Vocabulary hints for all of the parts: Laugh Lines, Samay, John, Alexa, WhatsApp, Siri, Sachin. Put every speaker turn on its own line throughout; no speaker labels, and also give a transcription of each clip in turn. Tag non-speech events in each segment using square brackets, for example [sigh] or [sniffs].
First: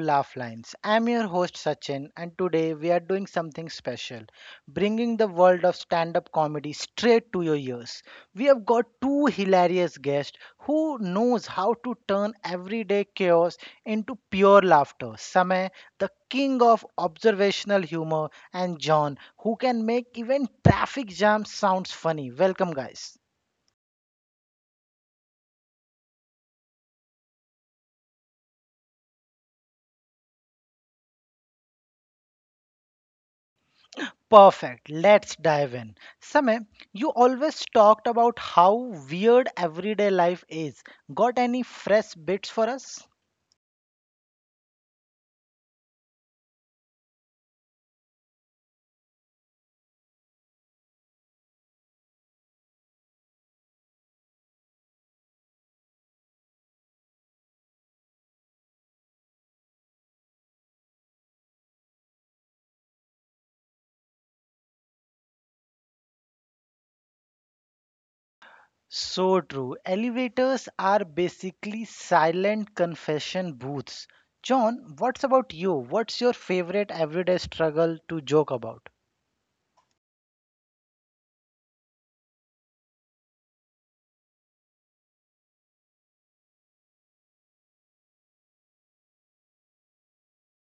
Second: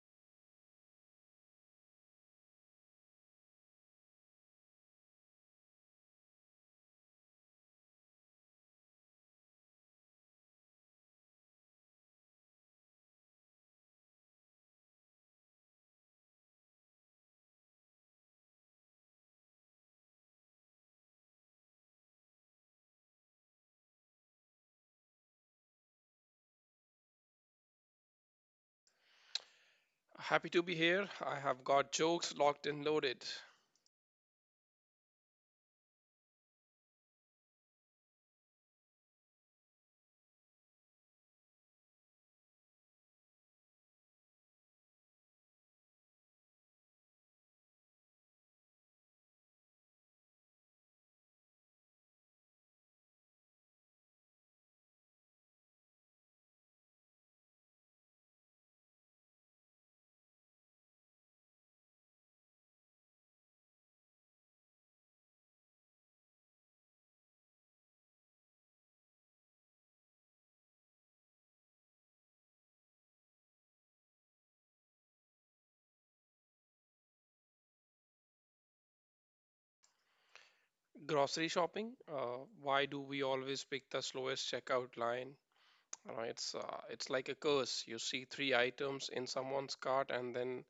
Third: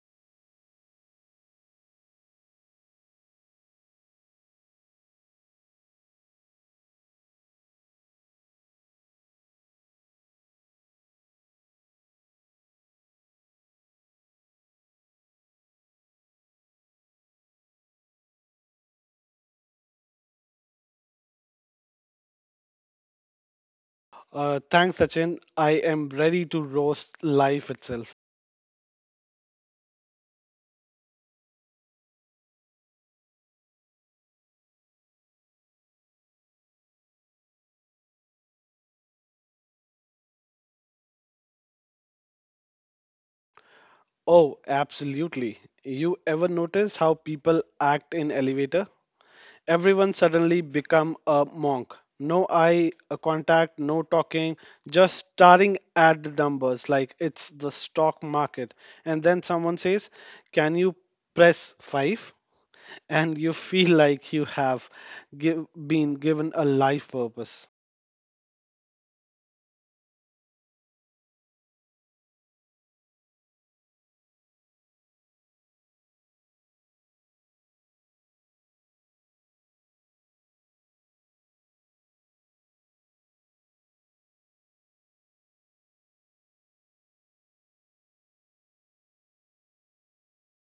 Laugh Lines. I'm your host Sachin, and today we are doing something special, bringing the world of stand up comedy straight to your ears. We have got two hilarious guests who knows how to turn everyday chaos into pure laughter. Samay, the king of observational humor, and John, who can make even traffic jams sounds funny. Welcome, guys.
Thanks, Sachin. I am ready to roast life itself.
Happy to be here. I have got jokes locked and loaded.
Perfect. Let's dive in. Samay, you always talked about how weird everyday life is. Got any fresh bits for us?
Oh, absolutely. You ever notice how people act in elevator? Everyone suddenly become a monk. No eye contact, no talking, just staring at the numbers like it's the stock market. And then someone says, "Can you press five?" And you feel like you have been given a life purpose.
So true. Elevators are basically silent confession booths. John, what's about you? What's your favorite everyday struggle to joke about?
Grocery shopping. Why do we always pick the slowest checkout line? You know, it's like a curse. You see three items in someone's cart, and then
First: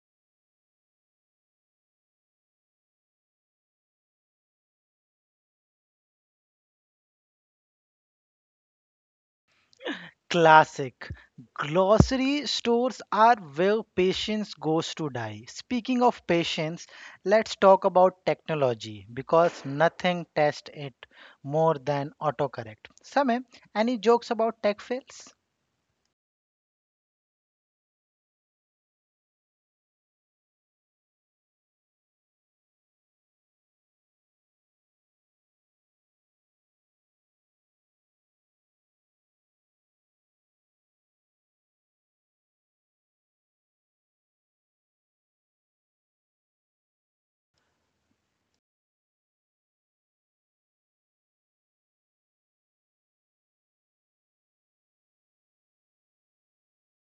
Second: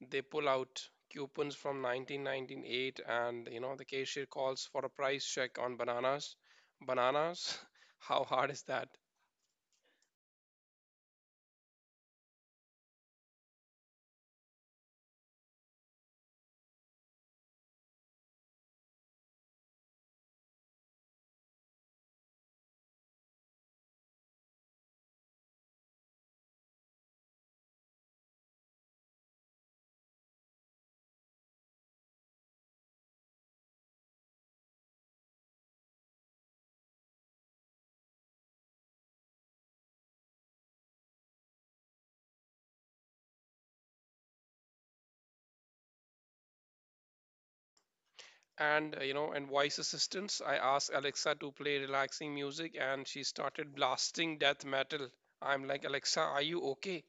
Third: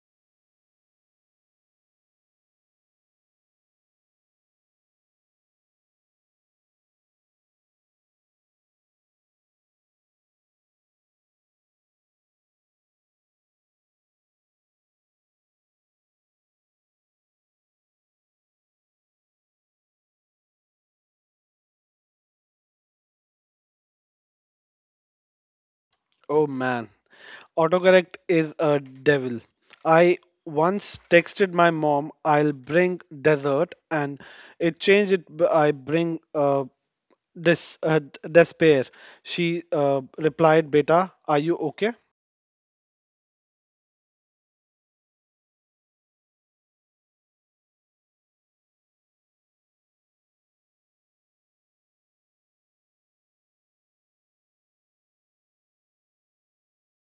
they pull out coupons from 1998, and you know the cashier calls for a price check on bananas. Bananas? [laughs] How hard is that?
Classic. Glossary stores are where patience goes to die. Speaking of patience, let's talk about technology because nothing tests it more than autocorrect. Sameh, any jokes about tech fails?
Oh man, autocorrect is a devil. I once texted my mom, I'll bring dessert, and it changed it, b- I bring des- d- despair. She replied, Beta, are you okay?
And you know and voice assistants, I asked Alexa to play relaxing music, and she started blasting death metal. I'm like, Alexa, are you okay?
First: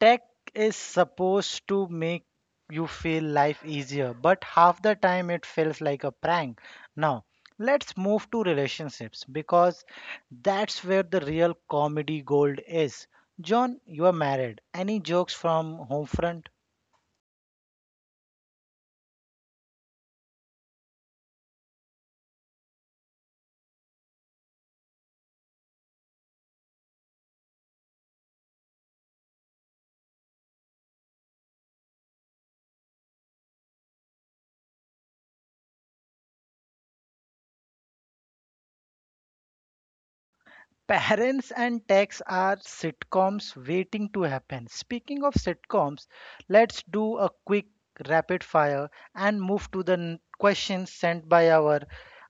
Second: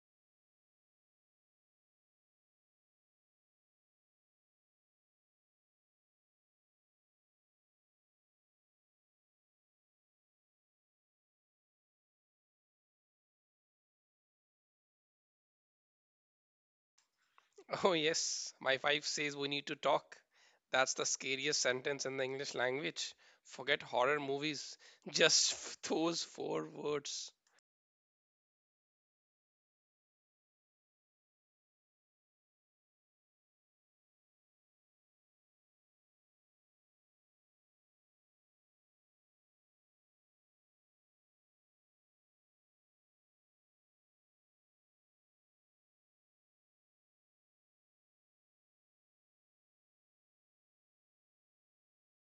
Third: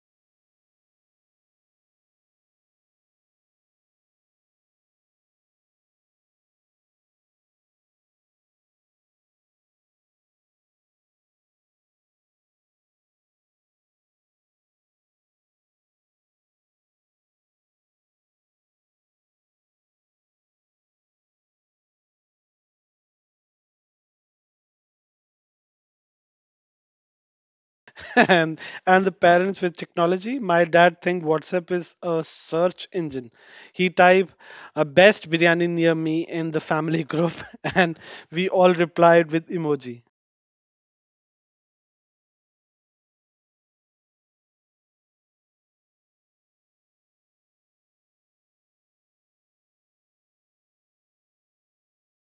Tech is supposed to make you feel life easier, but half the time it feels like a prank. Now, let's move to relationships because that's where the real comedy gold is. John, you are married. Any jokes from home front?
[laughs] Oh yes, my wife says, "We need to talk." That's the scariest sentence in the English language. Forget horror movies, [laughs] just those four words.
[laughs] and, and the parents with technology, my dad think WhatsApp is a search engine. He type best biryani near me in the family group, [laughs] and we all replied with emoji.
Parents and Tax are sitcoms waiting to happen. Speaking of sitcoms, let's do a quick rapid fire and move to the questions sent by our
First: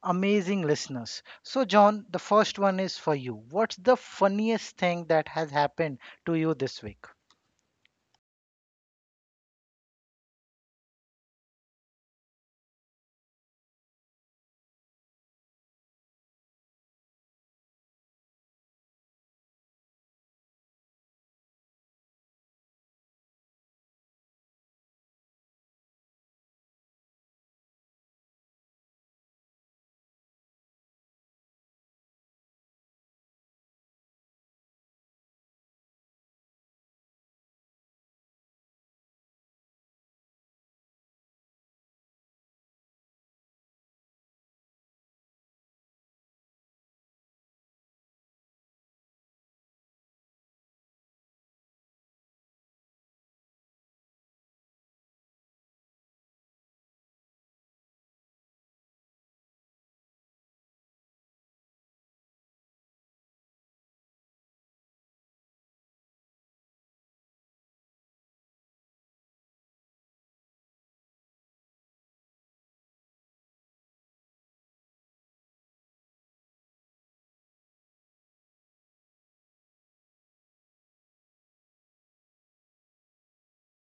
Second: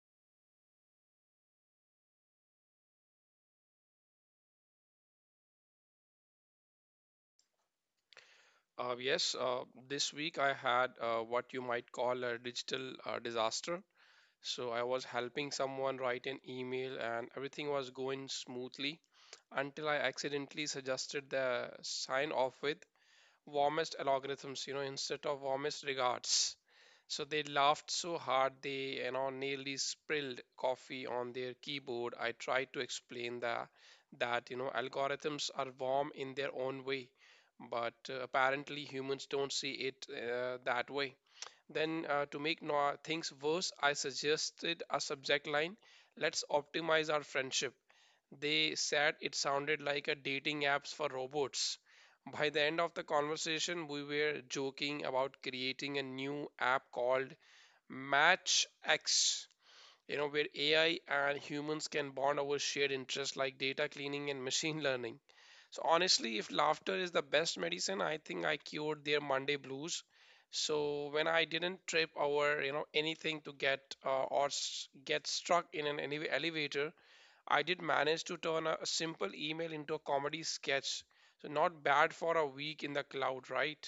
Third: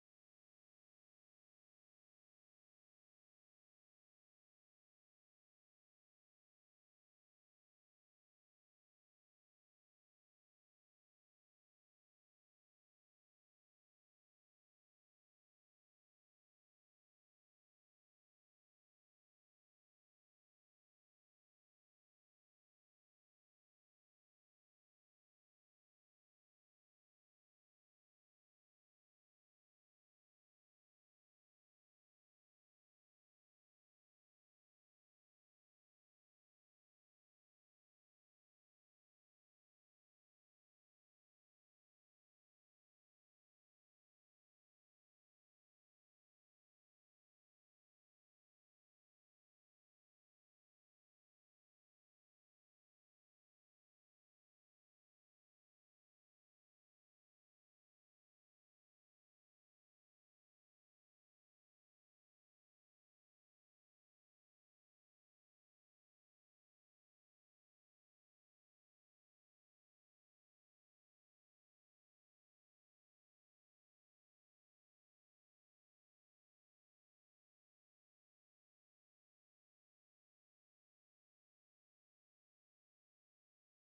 amazing listeners. So, John, the first one is for you. What's the funniest thing that has happened to you this week?
uh, yes uh, this week I had what you might call a digital disaster. So I was helping someone write an email, and everything was going smoothly until I accidentally suggested the sign off with warmest algorithms, you know, instead of warmest regards. So they laughed so hard they, you know, nearly spilled coffee on their keyboard. I tried to explain that you know algorithms are warm in their own way, but apparently humans don't see it that way. Then to make things worse, I suggested a subject line: "Let's optimize our friendship." They said it sounded like a dating apps for robots. By the end of the conversation, we were joking about creating a new app called Match X, you know, where AI and humans can bond over shared interests like data cleaning and machine [laughs] learning. So honestly, if laughter is the best medicine, I think I cured their Monday blues. So when I didn't trip over, you know, anything to get get struck in an elevator, I did manage to turn a simple email into a comedy sketch. So, not bad for a week in the cloud, right?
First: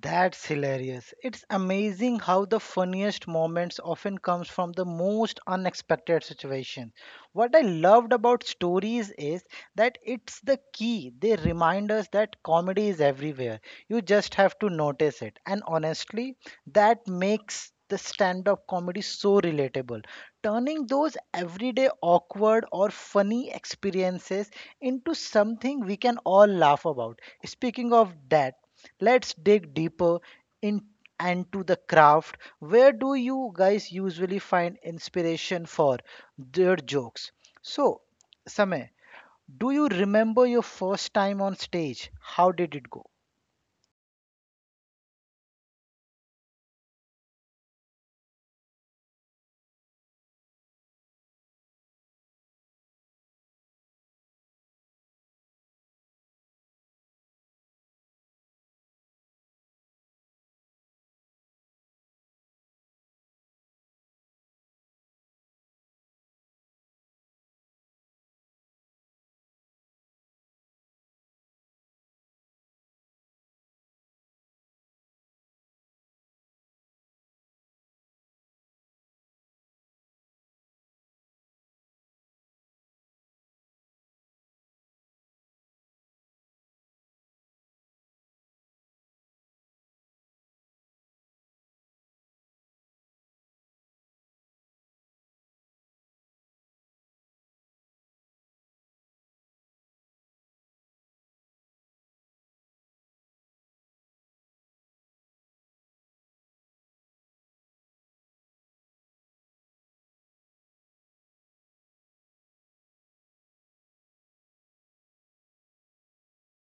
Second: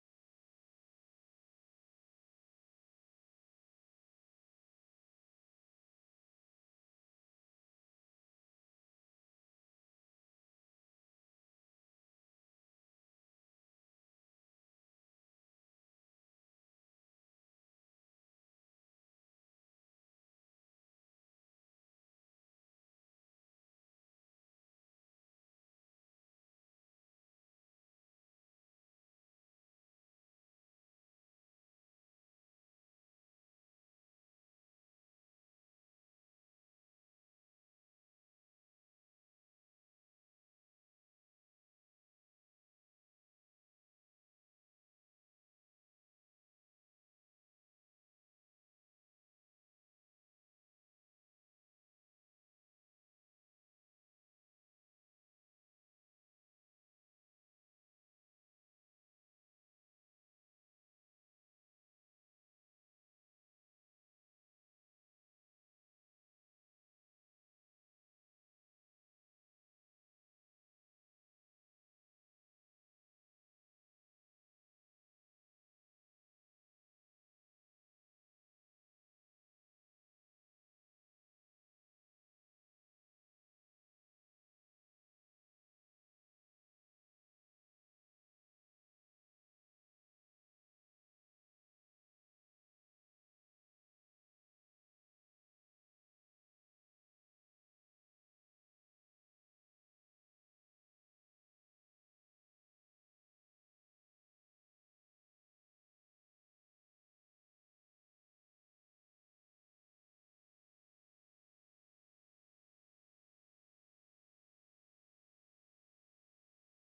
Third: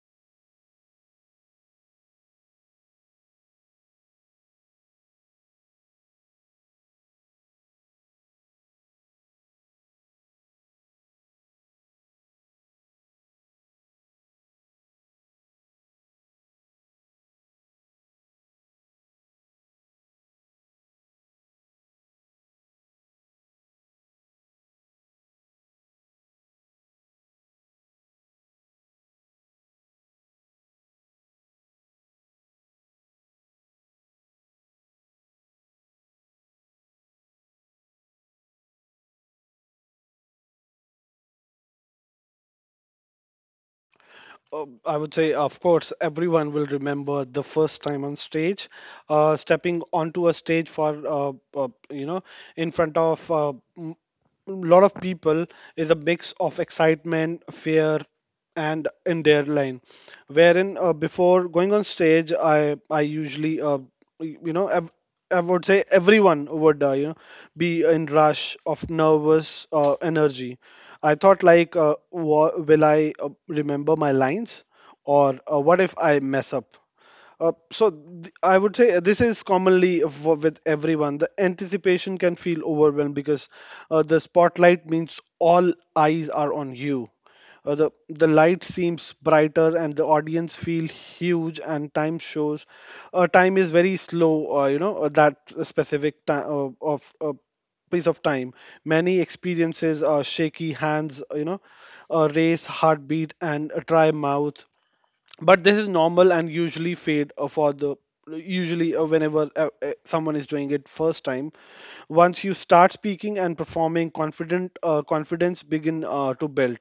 That's hilarious. It's amazing how the funniest moments often comes from the most unexpected situation. What I loved about stories is that it's the key. They remind us that comedy is everywhere. You just have to notice it. And honestly, that makes the stand up comedy so relatable. Turning those everyday awkward or funny experiences into something we can all laugh about. Speaking of that, let's dig deeper in and to the craft, where do you guys usually find inspiration for their jokes? So, Sameh, do you remember your first time on stage? How did it go?
I would say, of course, everyone will remember the first time on stage, stepping onto a stage for, in front of m- lot of people is a mix of excitement, fear, and in their line. Wherein before going on stage, I usually y- you know ev- I would say everyone would be in rush of nervous energy. I thought like, will I remember my lines, or what if I mess up? I would say this is commonly with everyone. The anticipation can feel overwhelmed because the spotlight means all eyes are on you. The light seems brighter and the audience feel huge and time shows. Time is very slow. That specific time of piece of time. Many experiences are shaky hands. You know, a race heartbeat and a dry mouth, but this is normal and usually fade for the usually whenever someone is doing it first time. Once you start speaking and performing confident confidence begin to build.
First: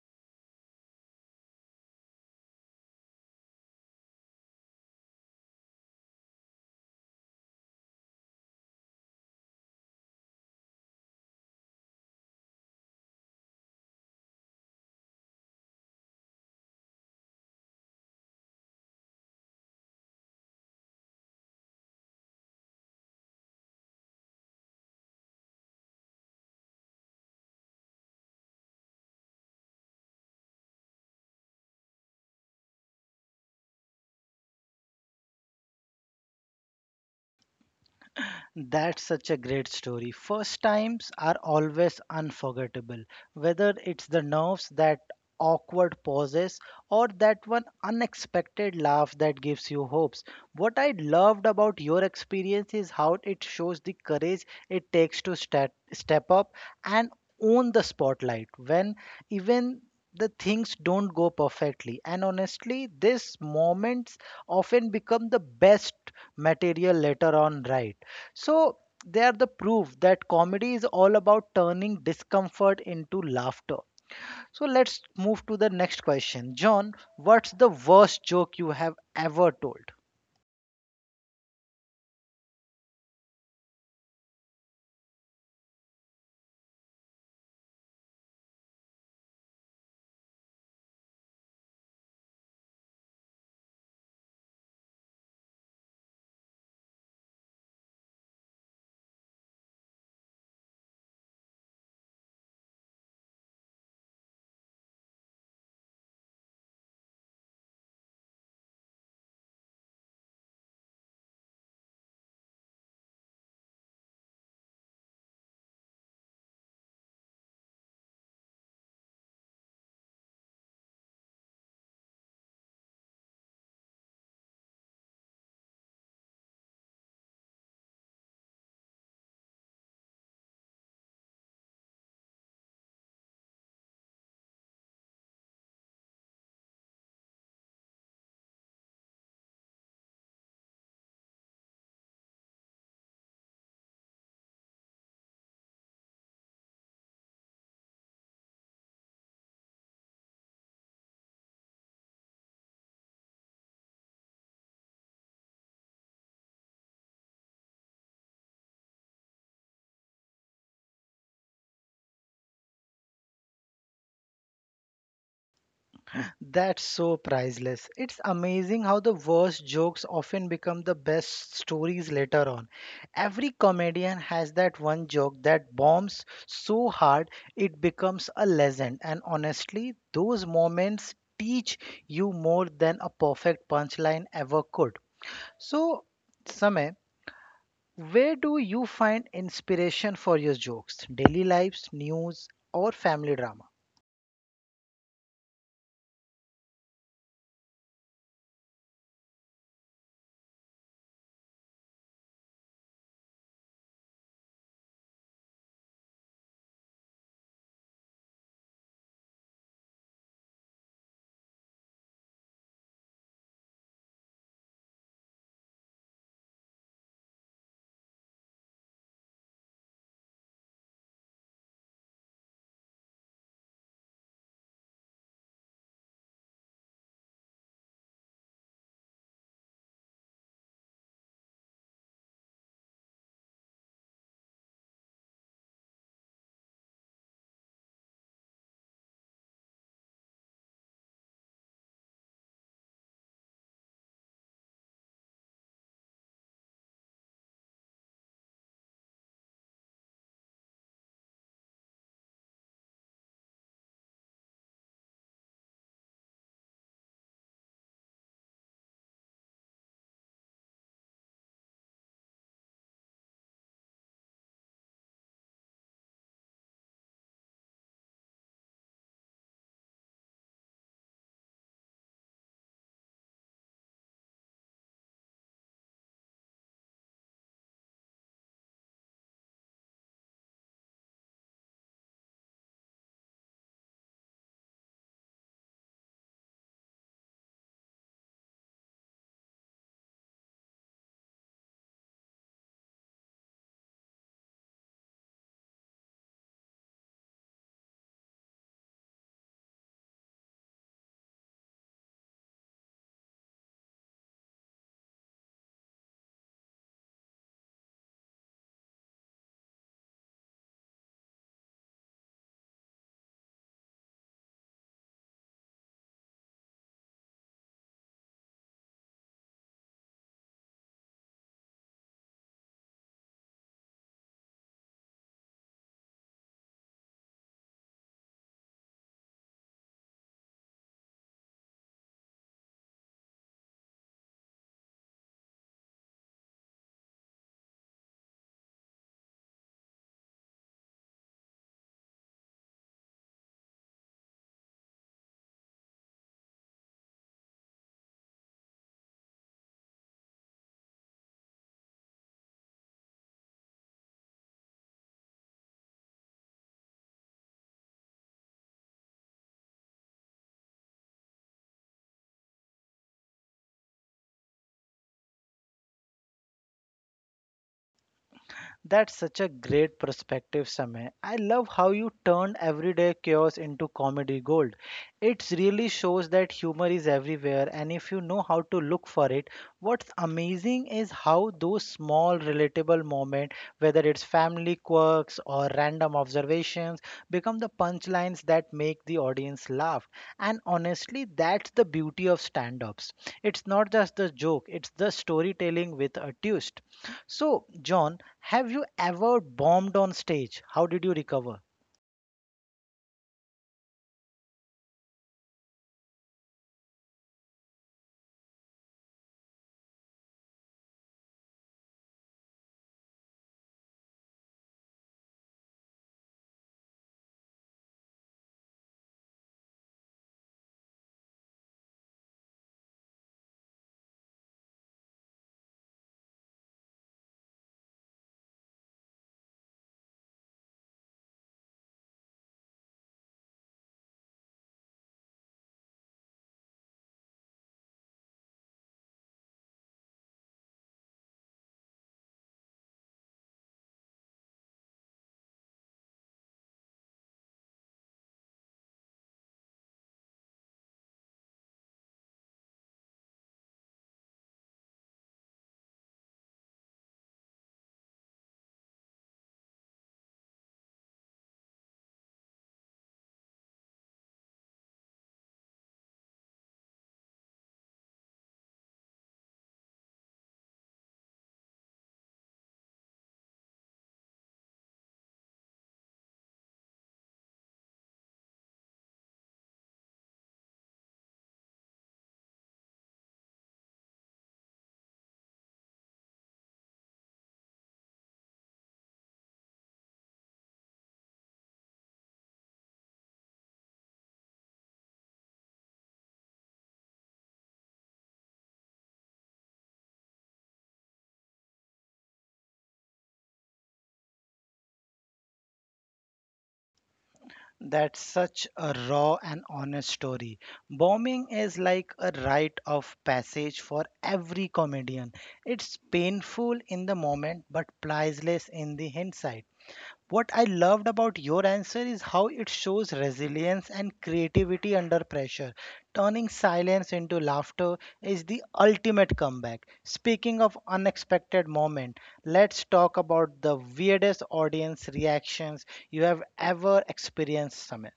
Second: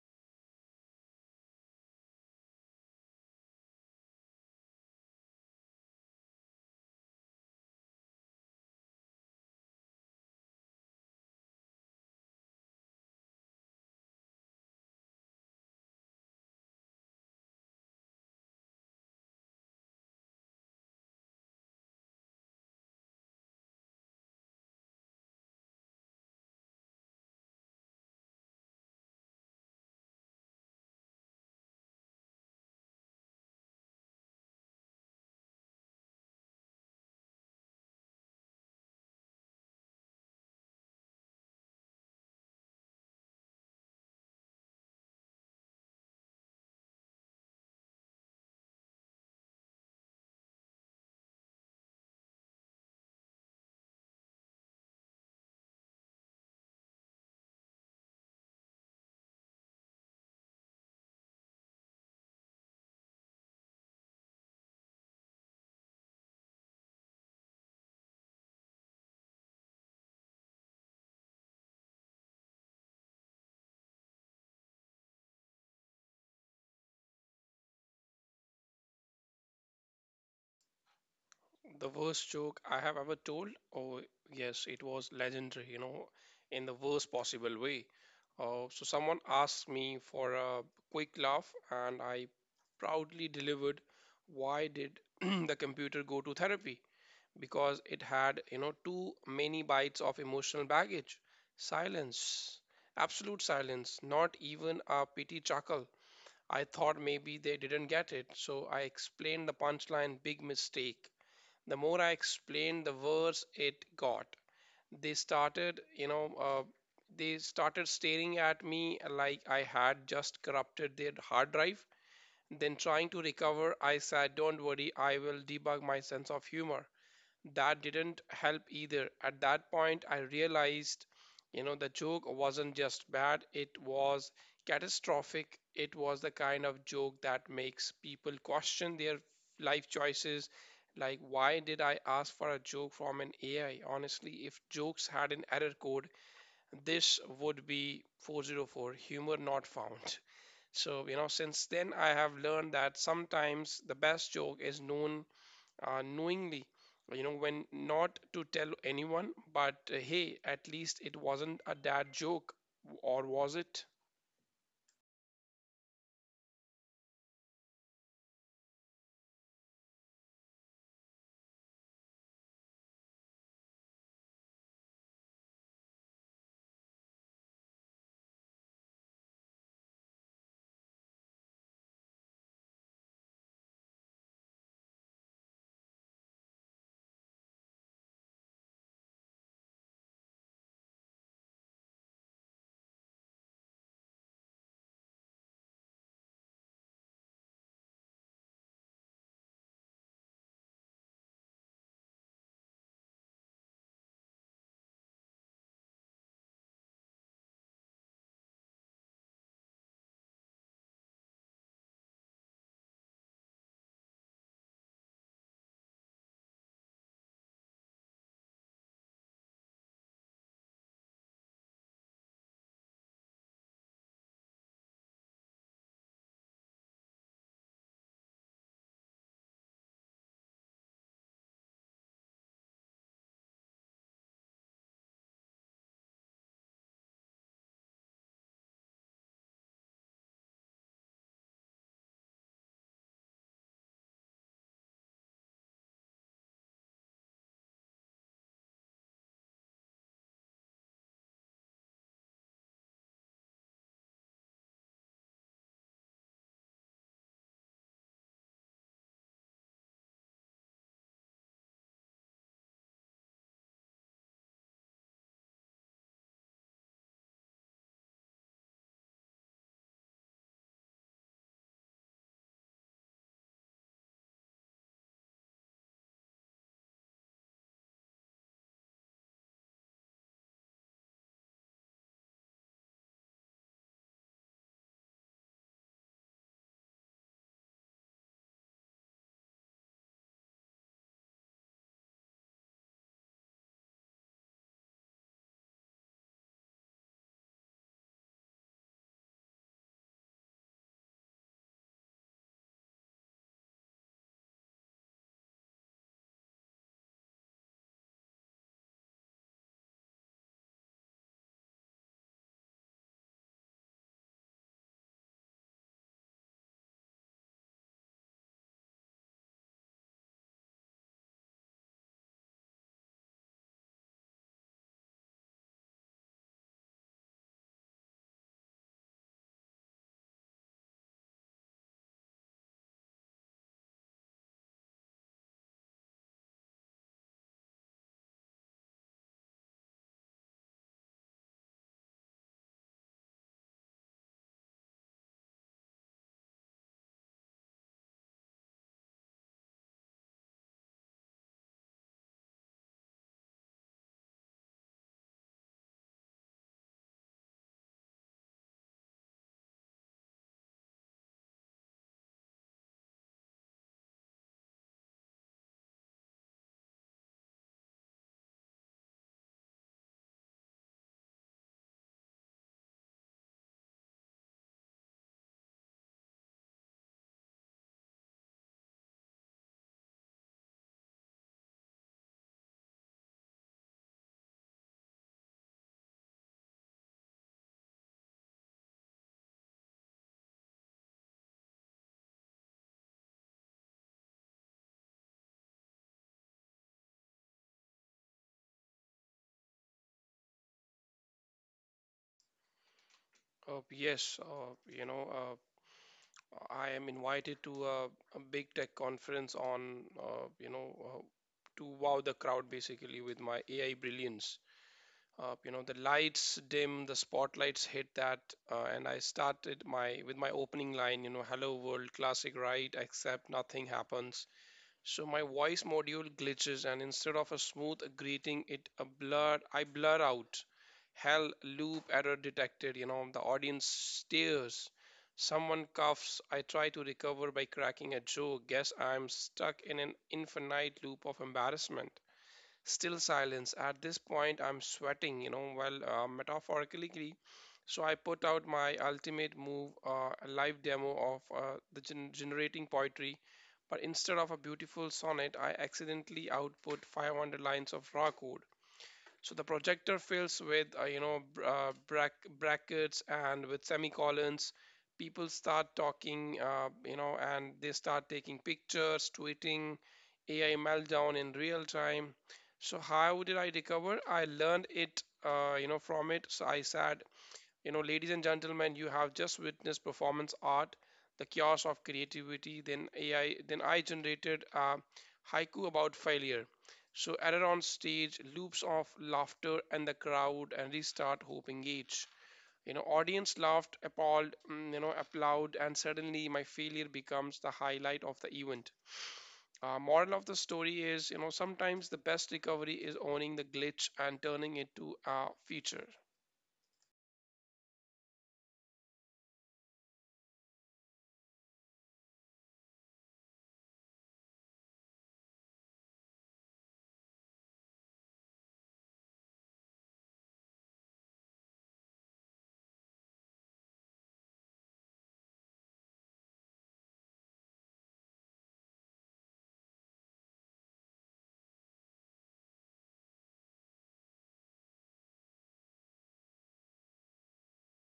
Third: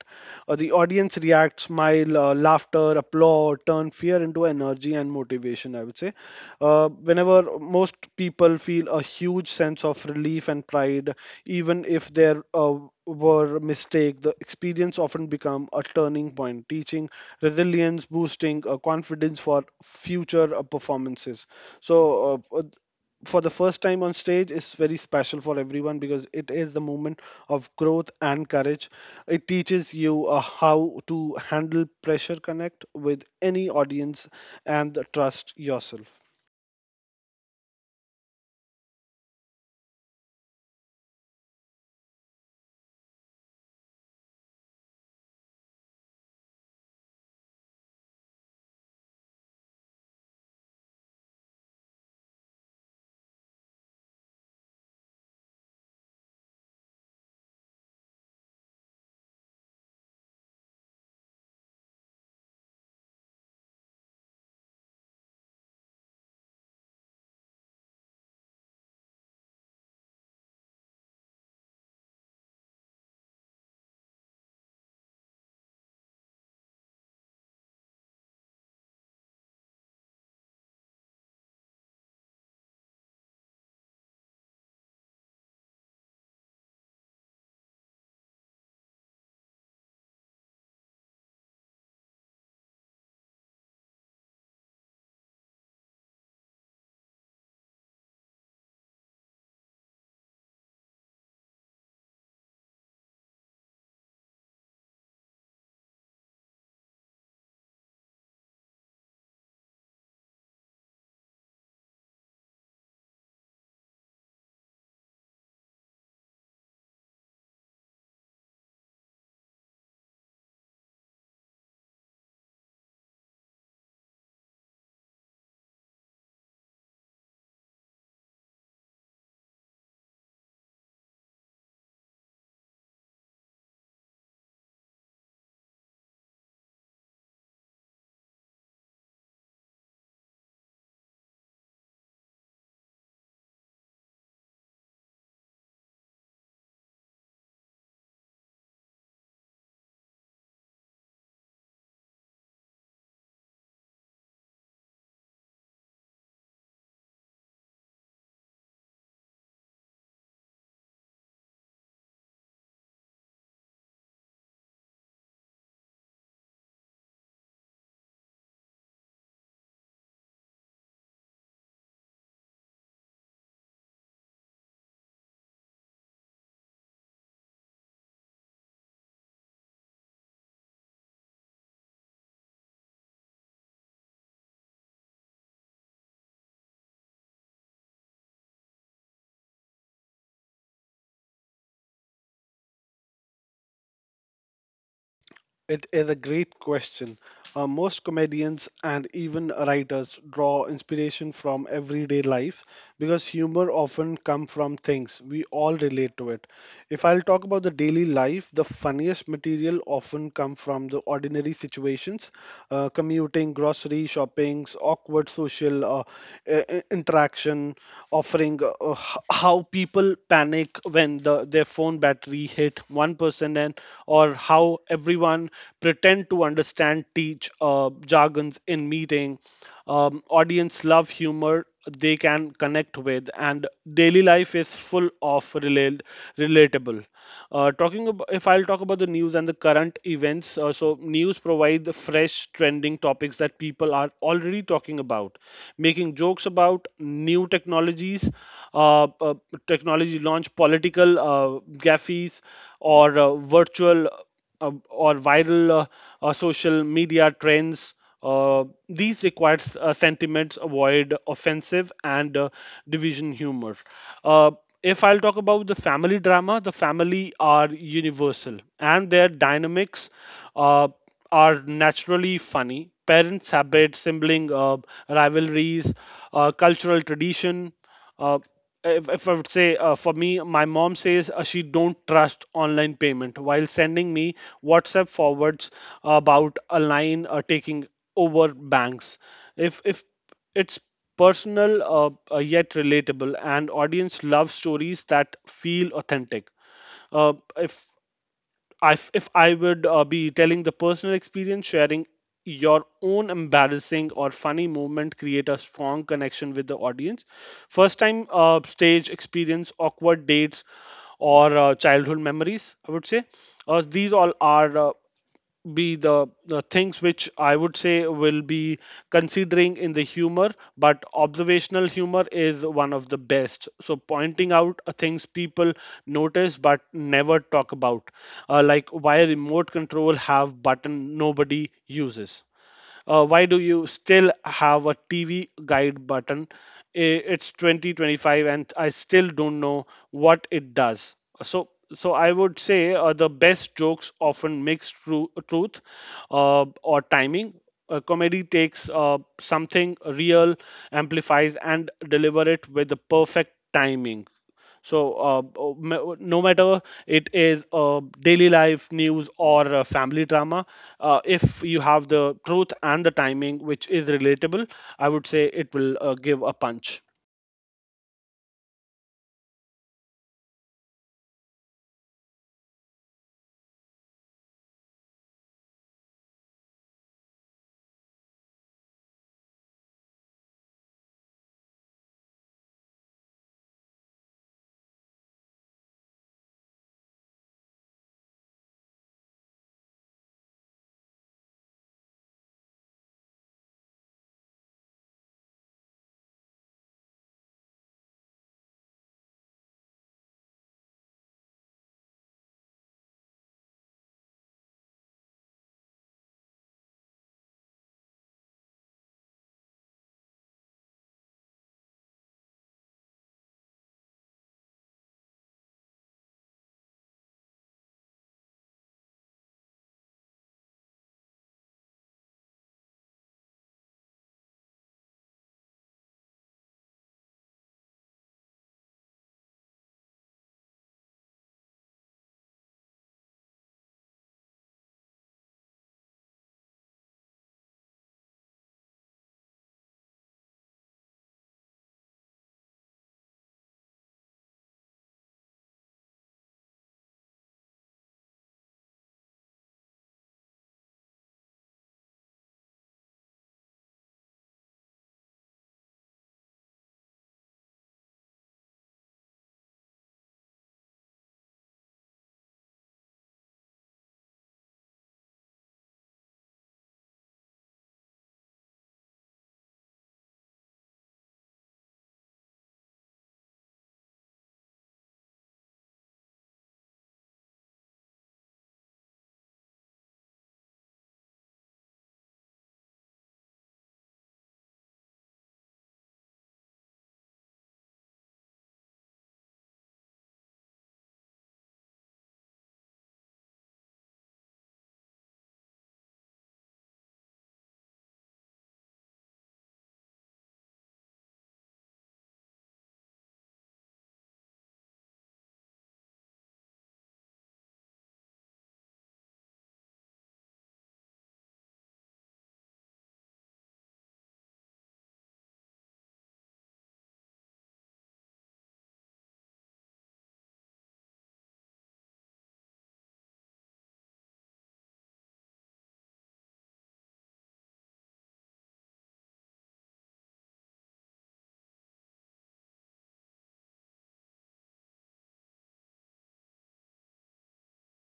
Uh, the audience react smile, laughter, applaud, turn fear into energy and motivation. I would say whenever most people feel a huge sense of relief and pride, even if there were mistake. The experience often become a turning point, teaching resilience, boosting confidence for future performances. So. Uh, uh, for the first time on stage is very special for everyone because it is the moment of growth and courage. It teaches you how to handle pressure, connect with any audience, and trust yourself.
That's such a great story. First times are always unforgettable, whether it's the nerves, that awkward pauses, or that one unexpected laugh that gives you hopes. What I loved about your experience is how it shows the courage it takes to step up and own the spotlight when even the things don't go perfectly. And honestly, these moments often become the best material later on, right? So they are the proof that comedy is all about turning discomfort into laughter. So let's move to the next question. John, what's the worst joke you have ever told?
The worst joke I have ever told. Oh, yes, it was legendary, you know, in the worst possible way. Someone asked me for a quick laugh, and I proudly delivered, "Why did [clears throat] the computer go to therapy? Because it had, you know, too many bites of emotional baggage." Silence, absolute silence, not even a pity chuckle. I thought maybe they didn't get it, so I explained the punchline. Big mistake. The more I explained, the worse it got. They started, you know, they started staring at me like I had just corrupted their hard drive. Then, trying to recover, I said, "Don't worry, I will debug my sense of humor." That didn't help either. At that point, I realized, you know, the joke wasn't just bad, it was catastrophic. It was the kind of joke that makes people question their life choices. Like, why did I ask for a joke from an AI? Honestly, if jokes had an error code, this would be 404, humor not found. So, you know, since then, I have learned that sometimes the best joke is known knowingly, you know, when not to tell anyone. But hey, at least it wasn't a dad joke. Or was it?
That's so priceless. It's amazing how the worst jokes often become the best stories later on. Every comedian has that one joke that bombs so hard it becomes a legend. And honestly, those moments teach you more than a perfect punchline ever could. So, Samay, where do you find inspiration for your jokes? Daily lives, news, or family drama?
It is a great question. Most comedians and even writers draw inspiration from everyday life because humor often comes from things we all relate to it. If I'll talk about the daily life, the funniest material often come from the ordinary situations, commuting, grocery shoppings, awkward social interaction, offering how people panic when and the, their phone battery hit 1% and or how everyone pretend to understand teach jargons in meeting. Audience love humor they can connect with, and daily life is full of relatable. Talking about, if I'll talk about the news and the current events, so news provide the fresh trending topics that people are already talking about, making jokes about out new technologies, uh, uh, technology launch, political gaffes, or virtual or viral social media trends. These requires sentiments, avoid offensive and division humor. Uh, if I'll talk about the family drama, the family are universal and their dynamics. Uh, are naturally funny. Parents' habits, sibling rivalries, cultural tradition. Uh, if I would say for me, my mom says she don't trust online payment while sending me WhatsApp forwards about a line taking over banks. If it's personal, yet relatable, and audience love stories that feel authentic. Uh, if if if I would be telling the personal experience, sharing your own embarrassing or funny moment create a strong connection with the audience. First time stage experience, awkward dates, or childhood memories, I would say. These all are. Be the things which I would say will be considering in the humor, but observational humor is one of the best. So, pointing out things people notice but never talk about, like why remote control have button nobody uses. Why do you still have a TV guide button? It's 2025 and I still don't know what it does. So, so, I would say the best jokes often mix truth or timing. Comedy takes something real, amplifies, and deliver it with the perfect timing. So, no matter it is daily life, news, or family drama, if you have the truth and the timing, which is relatable, I would say it will give a punch.
That's such a great perspective, Samay. I love how you turn everyday chaos into comedy gold. It really shows that humor is everywhere, and if you know how to look for it, what's amazing is how those small, relatable moments, whether it's family quirks or random observations, become the punchlines that make the audience laugh. And honestly, that's the beauty of stand ups. It's not just the joke, it's the storytelling with a twist. So, John, have you ever bombed on stage? How did you recover?
uh, yes uh, you know uh, I am invited to a big tech conference on you know to wow the crowd basically with my AI brilliance. The lights dim, the spotlights hit that, and I started my with my opening line, you know, "Hello world," classic, right? Except nothing happens. So my voice module glitches, and instead of a smooth greeting, it a blur. I blur out, "Hell, loop error detected." You know, the audience stares. Someone coughs. I try to recover by cracking a joke. "Guess I'm stuck in an infinite loop of embarrassment." Still silence. At this point, I'm sweating, you know, well, metaphorically. So I put out my ultimate move, a live demo of generating poetry. But instead of a beautiful sonnet, I accidentally output 500 lines of raw code. So the projector fills with brackets and with semicolons. People start talking, and they start taking pictures, tweeting, "AI meltdown in real time." So how did I recover? I learned it, from it. So I sat, you know, "Ladies and gentlemen, you have just witnessed performance art, the chaos of creativity." Then I generated a haiku about failure. So added on stage, loops of laughter and the crowd, and restart hope engage. You know, audience laughed, appalled, mm, you know, applaud, and suddenly my failure becomes the highlight of the event. Moral of the story is, you know, sometimes the best recovery is owning the glitch and turning it to a feature.
That's such a raw and honest story. Bombing is like a rite of passage for every comedian. It's painful in the moment but priceless in the hindsight. What I loved about your answer is how it shows resilience and creativity under pressure. Turning silence into laughter is the ultimate comeback. Speaking of unexpected moment, let's talk about the weirdest audience reactions you have ever experienced, Samir.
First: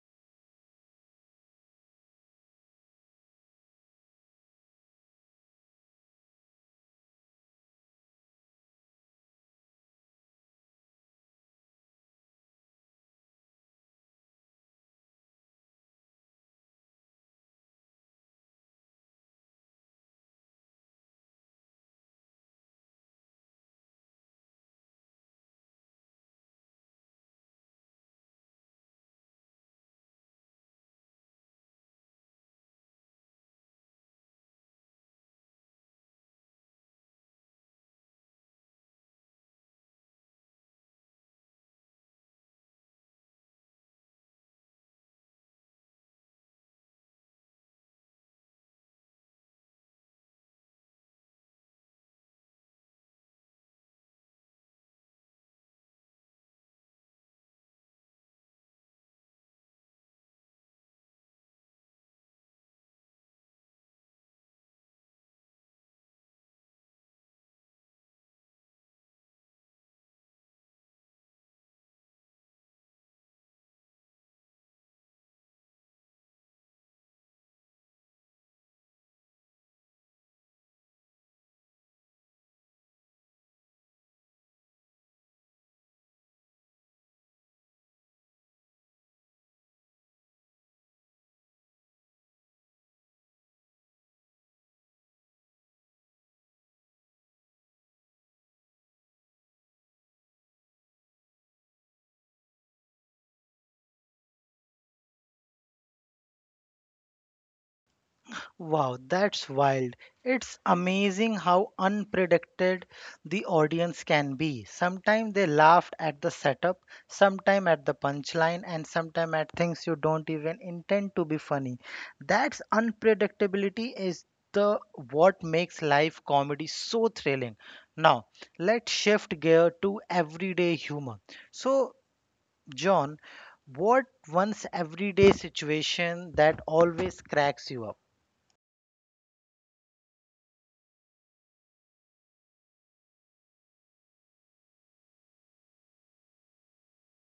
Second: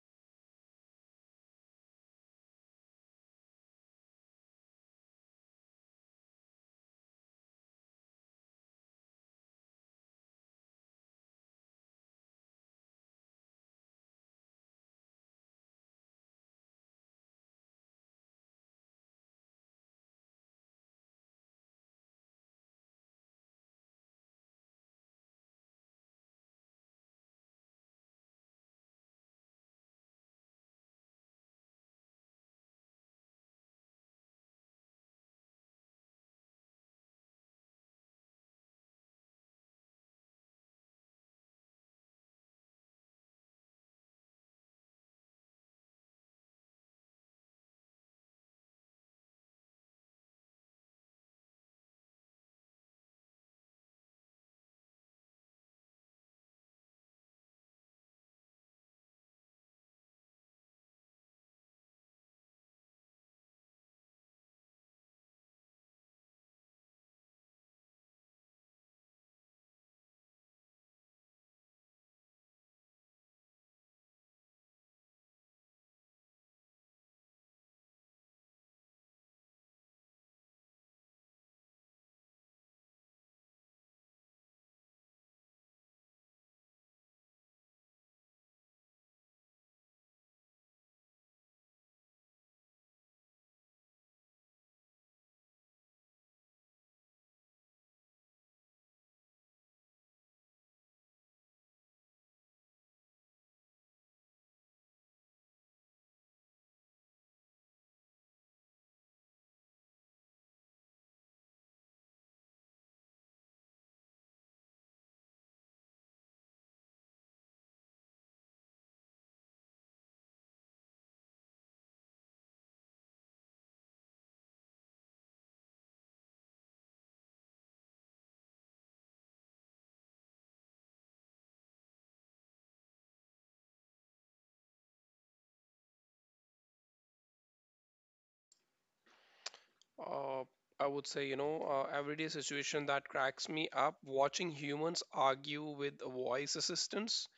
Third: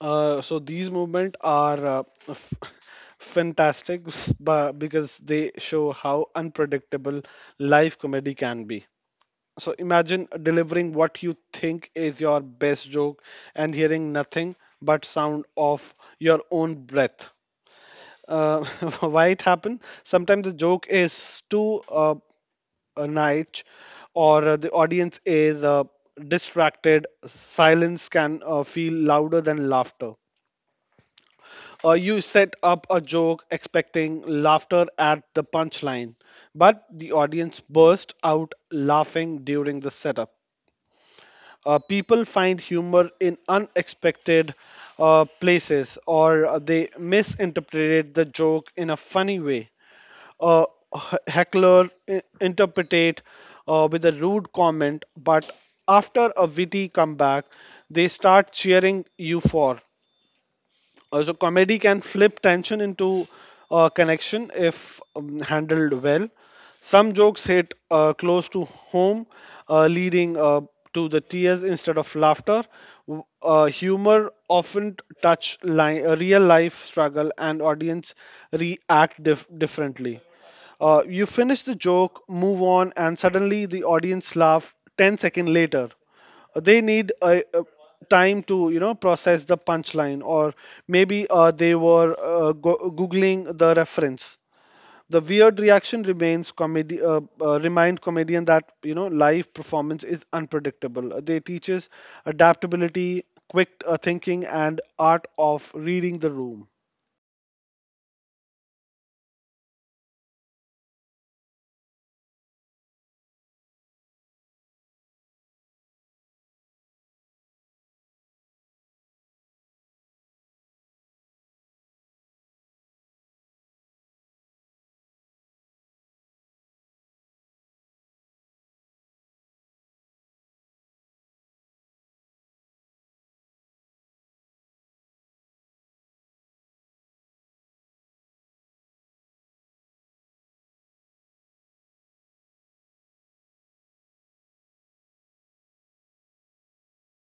So these movement are [laughs] fantastic, because they show how unpredictable live comedy can be. So imagine delivering what you think is your best joke and hearing nothing but sound of your own breath. Uh, [laughs] why it happened? Sometimes the joke is too niche, or the audience is distracted. Silence can feel louder than laughter. You set up a joke expecting laughter at the punchline, but the audience burst out laughing during the setup. People find humor in unexpected places, or they misinterpreted the joke in a funny way. A heckler interpretate with a rude comment, but after a witty comeback, they start cheering you for. So comedy can flip tension into connection if handled well. Some jokes hit close to home, leading to the tears instead of laughter. Humor often touch real life struggle, and audience react differently. You finish the joke, move on, and suddenly the audience laugh 10 seconds later. They need a time to you know process the punchline, or maybe they were googling the reference. The weird reaction remains comedy remind comedian that you know live performance is unpredictable. They teaches adaptability, quick thinking, and art of reading the room.
Wow, that's wild. It's amazing how unpredicted the audience can be. Sometimes they laughed at the setup, sometimes at the punchline, and sometimes at things you don't even intend to be funny. That's unpredictability is the what makes live comedy so thrilling. Now, let's shift gear to everyday humor. So, John, what one's everyday situation that always cracks you up?
Uh, I would say, you know, everyday situation that cracks me up, watching humans argue with voice assistants,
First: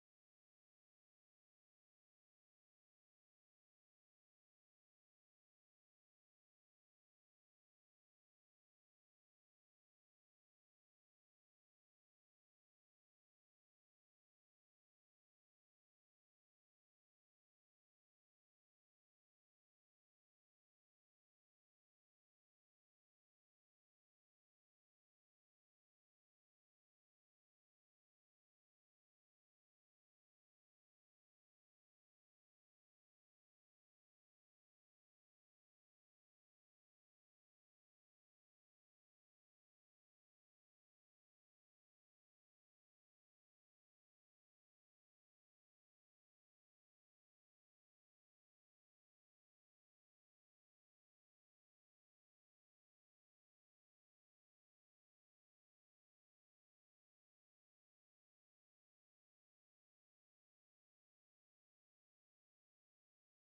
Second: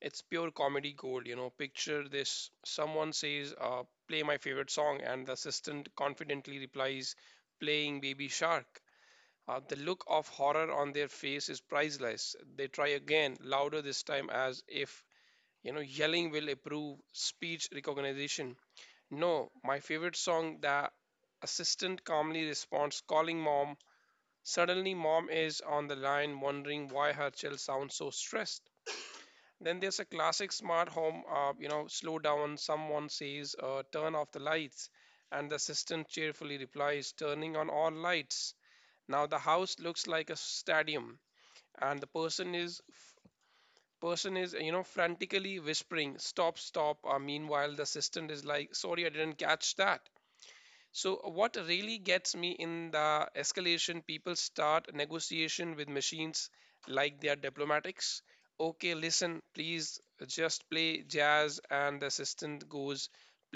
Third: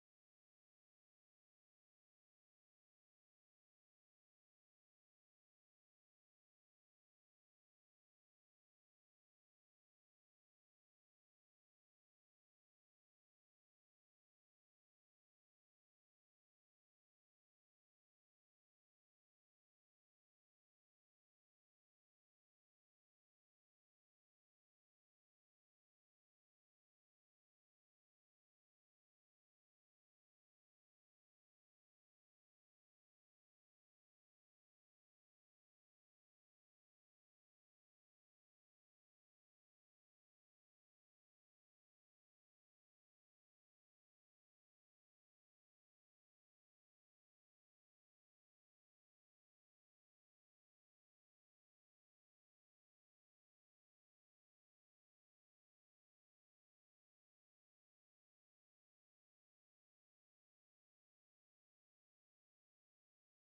it's pure comedy gold, you know. Picture this, someone says, "Play my favorite song," and the assistant confidently replies, "Playing Baby Shark." The look of horror on their face is priceless. They try again, louder this time, as if, you know, yelling will improve speech recognition. "No, my favorite song." The assistant calmly responds, "Calling mom." Suddenly, mom is on the line, wondering why her child sounds so stressed. Then there's a classic smart home, you know, slow down, someone says, "Turn off the lights," and the assistant cheerfully replies, "Turning on all lights." Now the house looks like a stadium, and the person is you know frantically whispering, "Stop, stop." Meanwhile the assistant is like, "Sorry, I didn't catch that." So what really gets me in the escalation, people start negotiation with machines like they are diplomatics. "Okay, listen, please just play jazz," and the assistant goes,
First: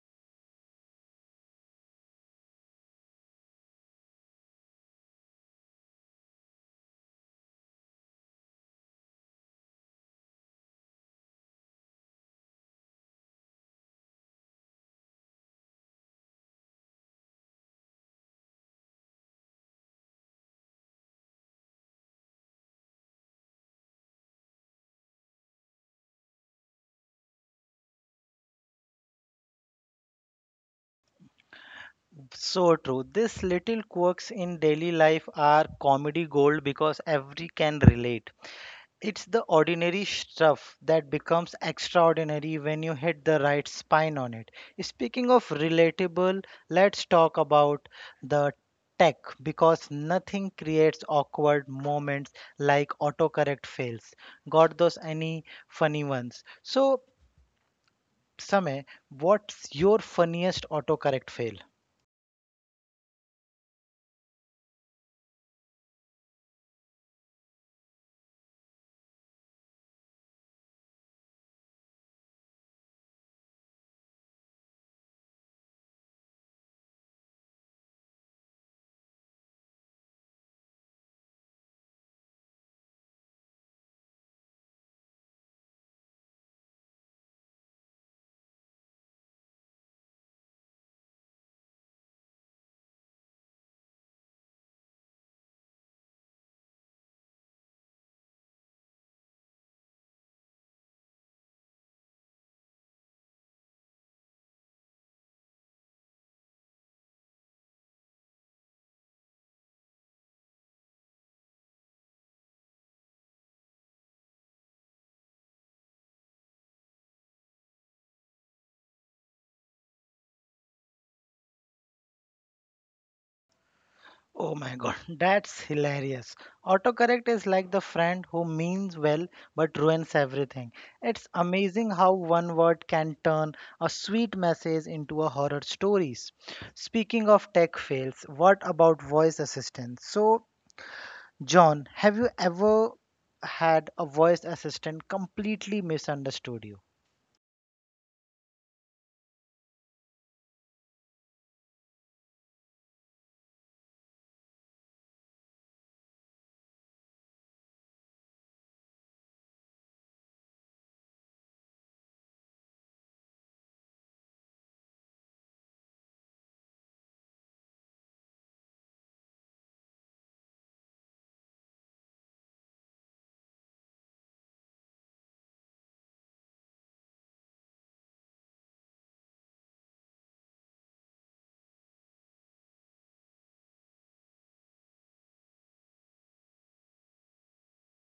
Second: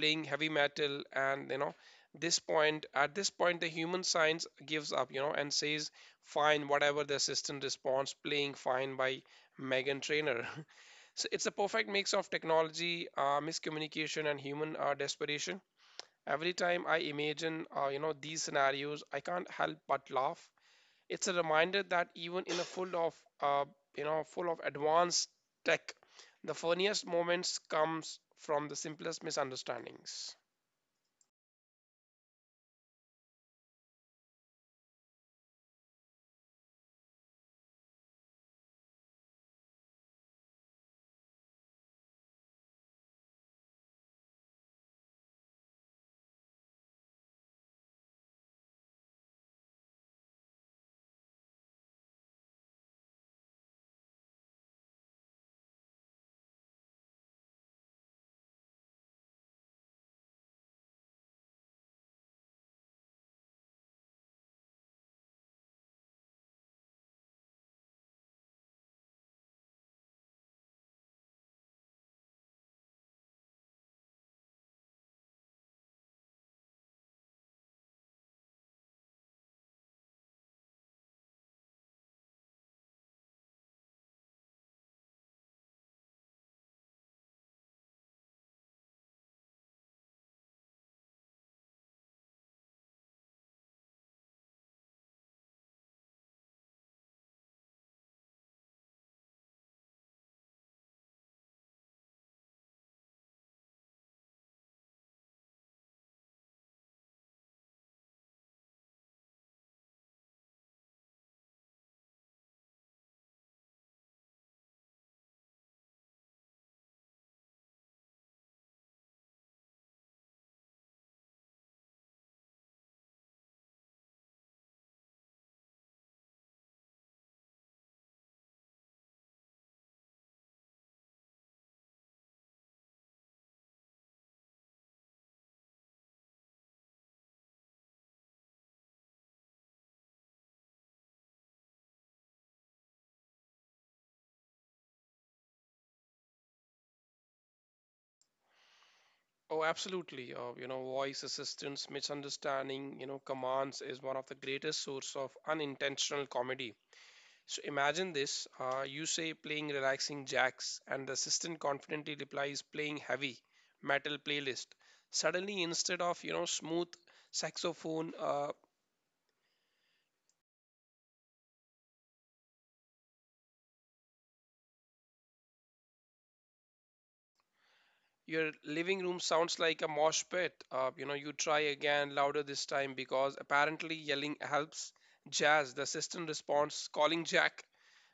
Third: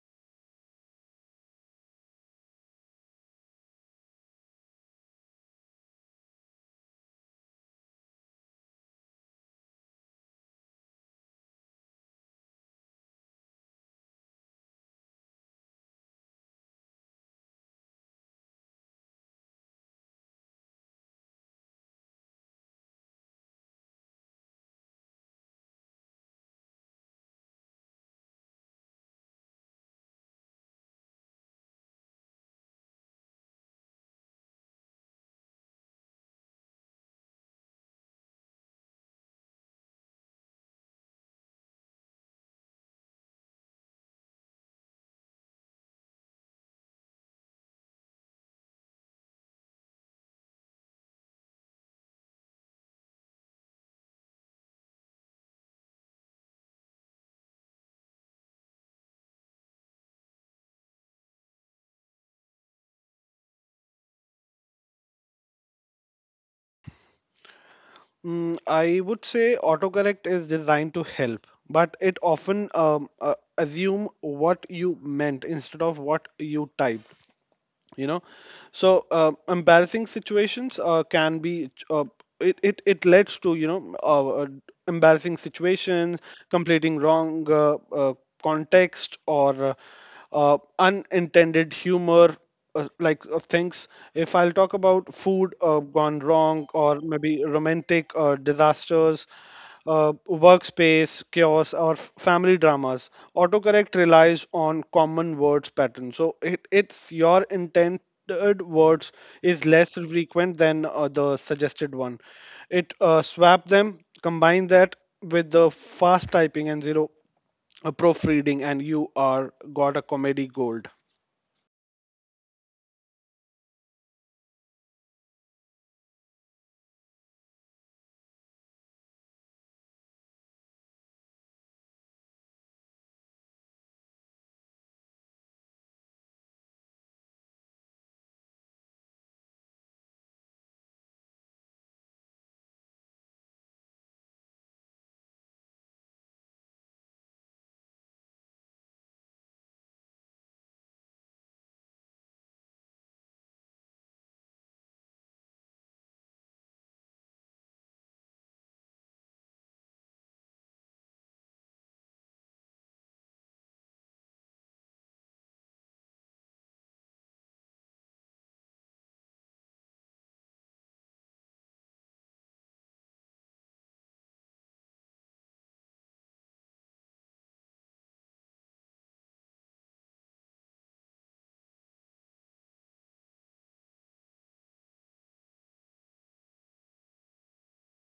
"Playing heavy metal," and you know this point at this point the human science gives up, you know, and says, "Fine, whatever." The assistant responds, "Playing Fine by Megan Trainor." [laughs] So it's a perfect mix of technology miscommunication and human desperation. Every time I imagine, you know, these scenarios, I can't help but laugh. It's a reminder that even in a uh, full of advanced tech, the funniest moments comes from the simplest misunderstandings.
So true. These little quirks in daily life are comedy gold because every can relate. It's the ordinary stuff that becomes extraordinary when you hit the right spine on it. Speaking of relatable, let's talk about the tech because nothing creates awkward moments like autocorrect fails. Got those any funny ones? So, Samay, what's your funniest autocorrect fail?
I would say autocorrect is designed to help, but it often assume what you meant instead of what you typed. you know Embarrassing situations can be it, it it leads to you know embarrassing situations, completing wrong context, or unintended humor. Like of things, if I'll talk about food gone wrong, or maybe romantic disasters, workspace chaos, or family dramas. Autocorrect relies on common words pattern. So it's your intended words is less frequent than the suggested one. It swap them, combine that with the fast typing and zero proofreading, and you are got a comedy gold.
Oh my god, [laughs] that's hilarious. Autocorrect is like the friend who means well but ruins everything. It's amazing how one word can turn a sweet message into a horror stories. Speaking of tech fails, what about voice assistants? So, John, have you ever had a voice assistant completely misunderstood you?
Oh, absolutely. You know, voice assistants misunderstanding, you know, commands is one of the greatest source of unintentional comedy. So imagine this, you say, "Playing relaxing jacks," and the assistant confidently replies, "Playing heavy metal playlist." Suddenly, instead of you know smooth saxophone, your living room sounds like a mosh pit. You know, you try again louder this time because apparently yelling helps. "Jazz." The assistant responds, "Calling Jack."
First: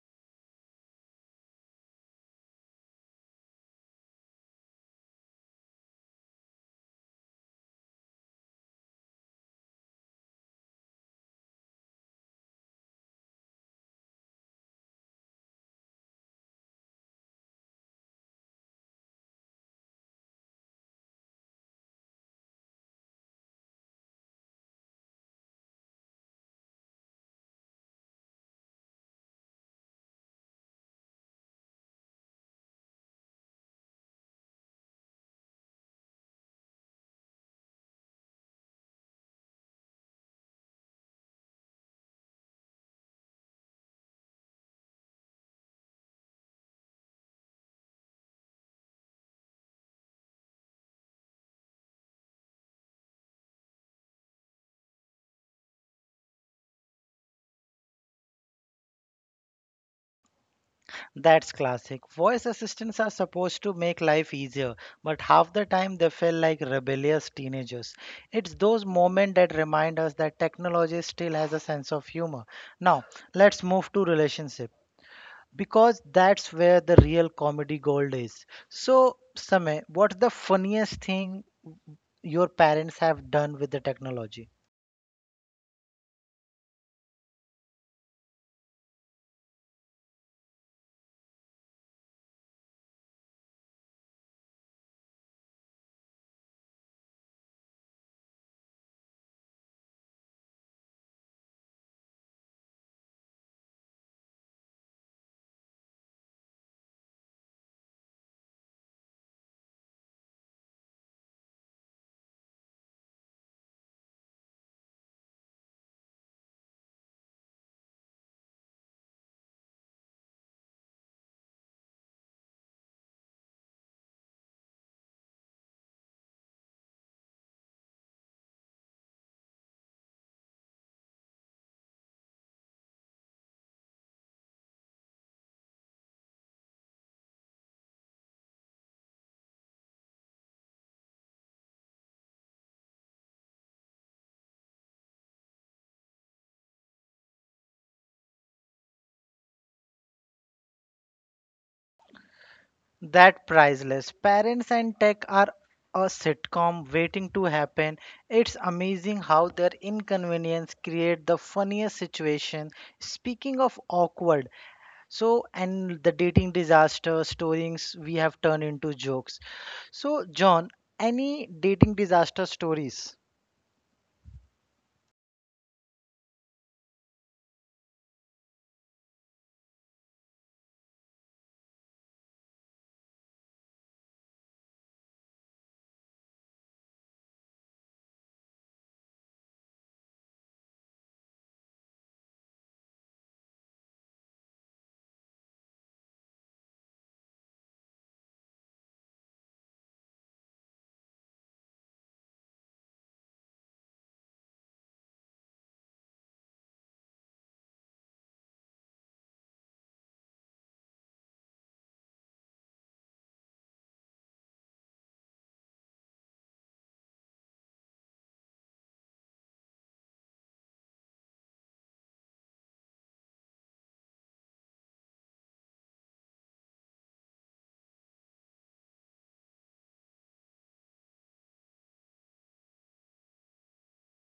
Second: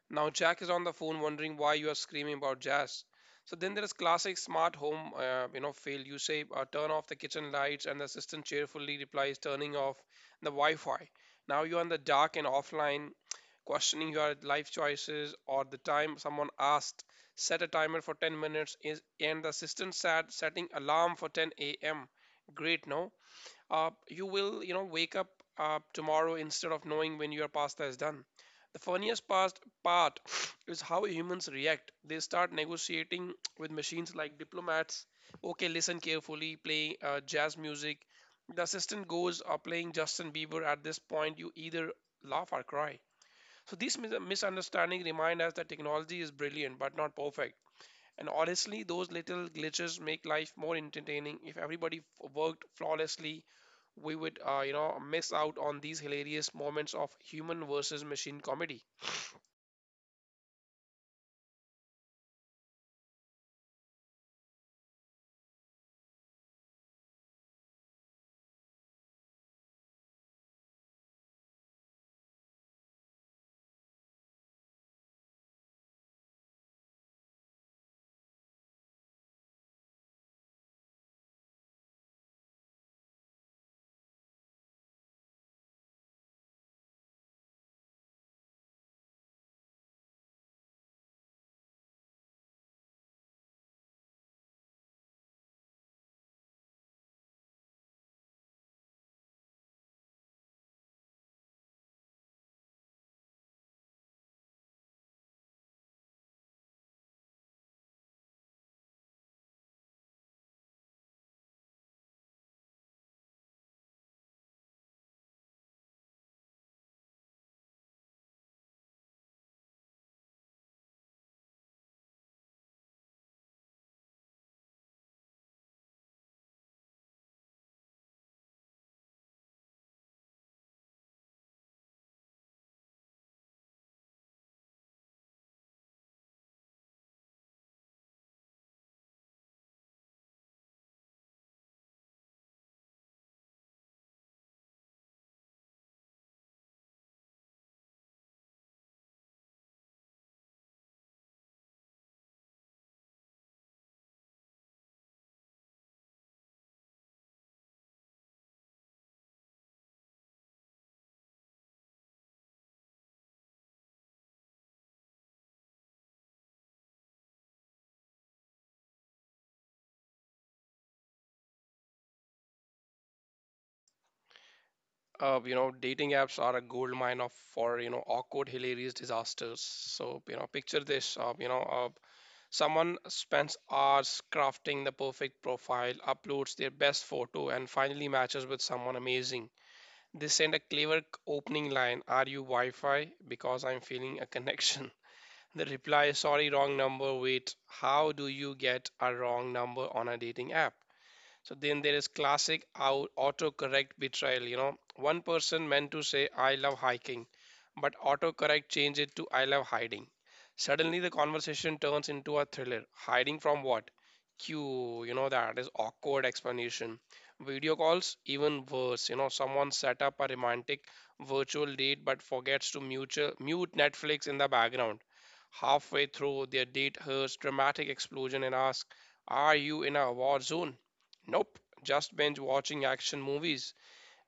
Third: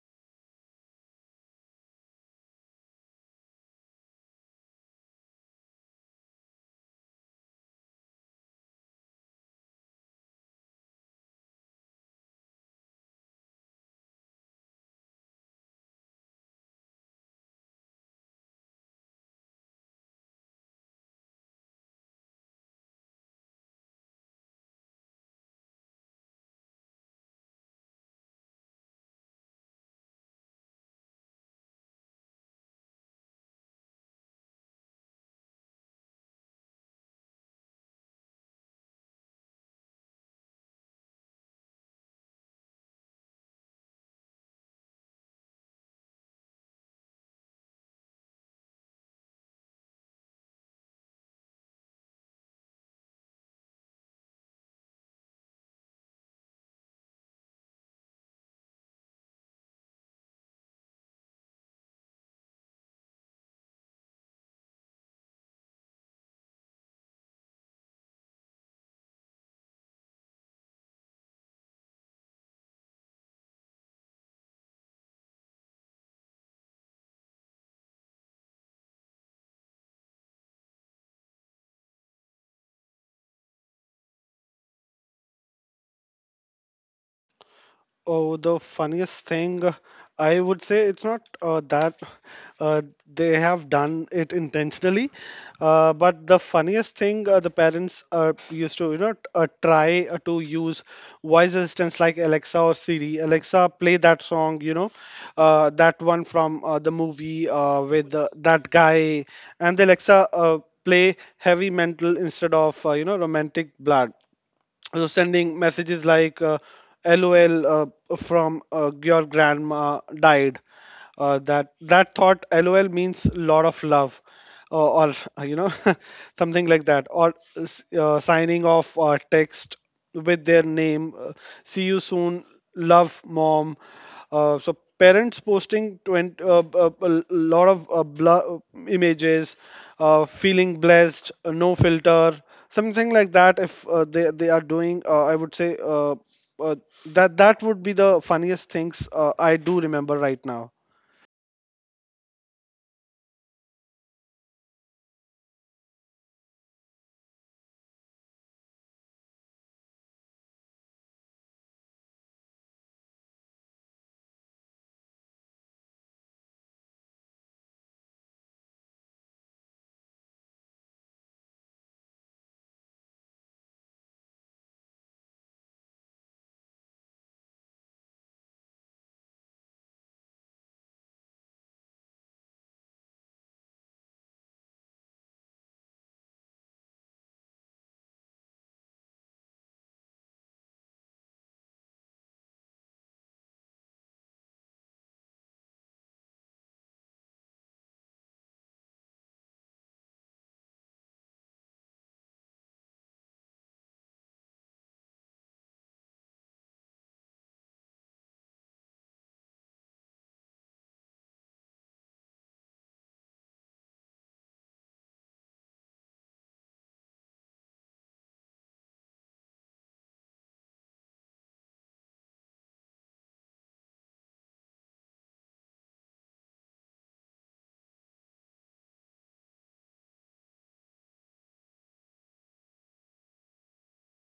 Now Jack is on the phone wondering why you are screaming about jazz. So then there is classic smart home, you know, fail. You say, "Turn off the kitchen lights," and the assistant cheerfully replies, "Turning off the Wi-Fi." Now you are in the dark and offline, questioning your life choices. Or the time someone asked, "Set a timer for 10 minutes," is, and the assistant said, "Setting alarm for 10 a.m." Great, no? You will you know wake up tomorrow instead of knowing when your pasta is done. The funniest past part [sniffs] is how humans react. They start negotiating [sniffs] with machines like diplomats. "Okay, listen carefully, play jazz music." The assistant goes, "Playing Justin Bieber." At this point, you either laugh or cry. So these misunderstandings remind us that technology is brilliant but not perfect. And honestly, those little glitches make life more entertaining. If everybody worked flawlessly, we would, you know, miss out on these hilarious moments of human versus machine comedy.
That's classic. Voice assistants are supposed to make life easier, but half the time they feel like rebellious teenagers. It's those moments that remind us that technology still has a sense of humor. Now, let's move to relationship because that's where the real comedy gold is. So, Samay, what's the funniest thing your parents have done with the technology?
Oh, the funniest thing, I would say it's not that uh, they have done it intentionally, but the funniest thing the parents used to, you know, try to use voice assistants like Alexa or Siri. Alexa, play that song, you know, that one from the movie with that guy, and the Alexa play heavy metal instead of, you know, romantic blood. So sending messages like lol from your grandma died, that that thought lol means lot of love, or you know [laughs] something like that, or signing off text with their name. See you soon, love, mom. So parents posting 20, a lot of images, feeling blessed, no filter, something like that. If they are doing, I would say uh, that would be the funniest things I do remember right now.
That priceless. Parents and tech are a sitcom waiting to happen. It's amazing how their inconvenience create the funniest situation. Speaking of awkward, so and the dating disaster stories we have turned into jokes. So John, any dating disaster stories?
You know, dating apps are a gold mine of for you know awkward, hilarious disasters. So you know, picture this. Someone spends hours crafting the perfect profile, uploads their best photo, and finally matches with someone amazing. They send a clever opening line, "Are you Wi Fi? Because I'm feeling a connection." [laughs] The reply, "Sorry, wrong number." Wait, how do you get a wrong number on a dating app? So then there is classic autocorrect betrayal. You know, one person meant to say, "I love hiking," but autocorrect changed it to, "I love hiding." Suddenly the conversation turns into a thriller. "Hiding from what?" Q, you know, that is awkward explanation. Video calls, even worse. You know, someone set up a romantic virtual date but forgets to mute Netflix in the background. Halfway through, their date hears dramatic explosion and asks, "Are you in a war zone?" "Nope, just binge watching action movies."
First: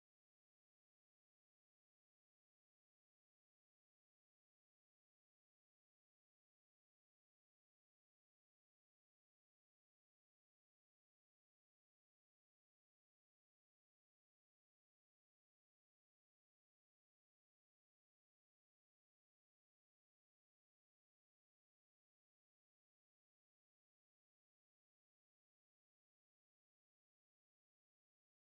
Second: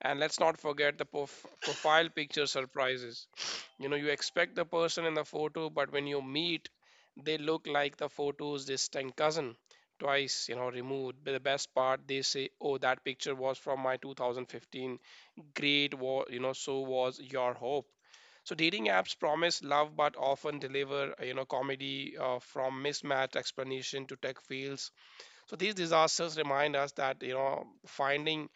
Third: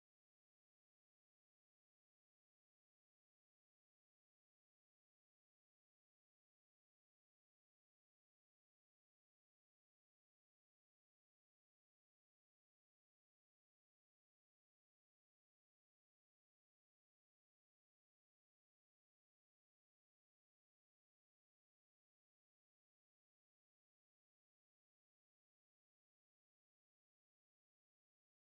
And let's not forget the profile picture surprises. You know, you expect the person in the photo, but when you meet, they look like the photo's distant cousin, twice, you know, removed. But the best part, they say, "Oh, that picture was from my 2015." Great, you know, so was your hope. So dating apps promise love, but often deliver, you know, comedy, from mismatched explanation to tech fields. So these disasters remind us that you know finding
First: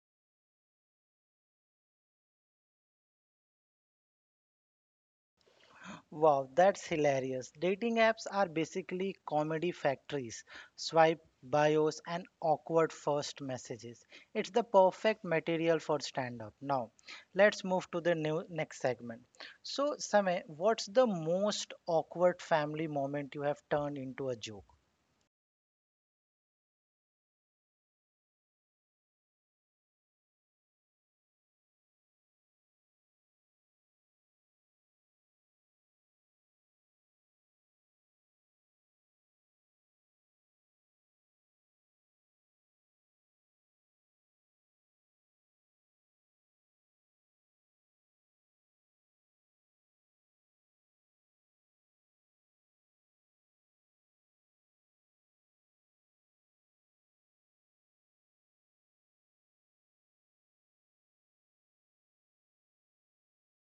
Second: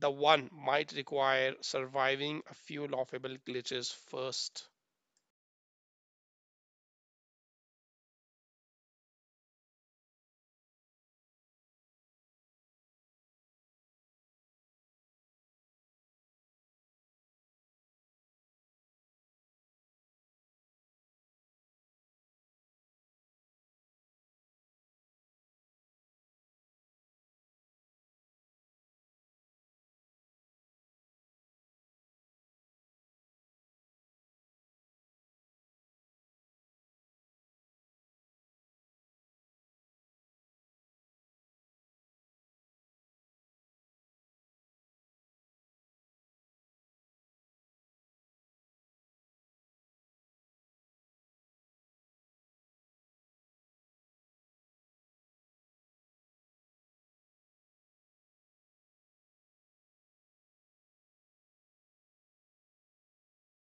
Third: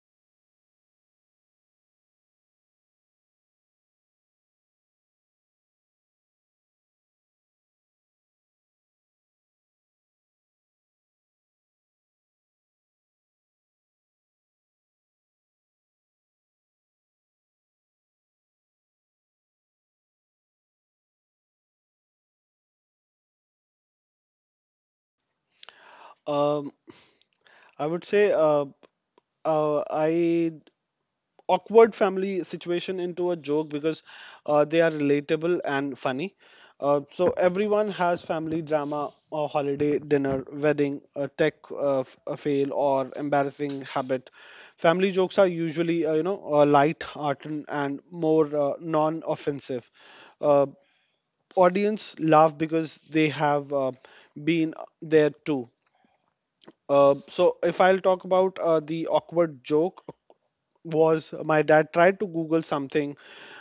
the one might require surviving a few laughable glitches first.
Wow, that's hilarious. Dating apps are basically comedy factories. Swipe bios and awkward first messages. It's the perfect material for stand up. Now, let's move to the new next segment. So, Samay, what's the most awkward family moment you have turned into a joke?
Um, I would say I awkward family situation into a joke because they are relatable and funny. So everyone has family drama or holiday dinner, wedding, a tech a fail, or embarrassing habit. Family jokes are usually light hearted and more non-offensive. Uh, audience laugh because they have been there too. So if I'll talk about the awkward joke was my dad tried to Google something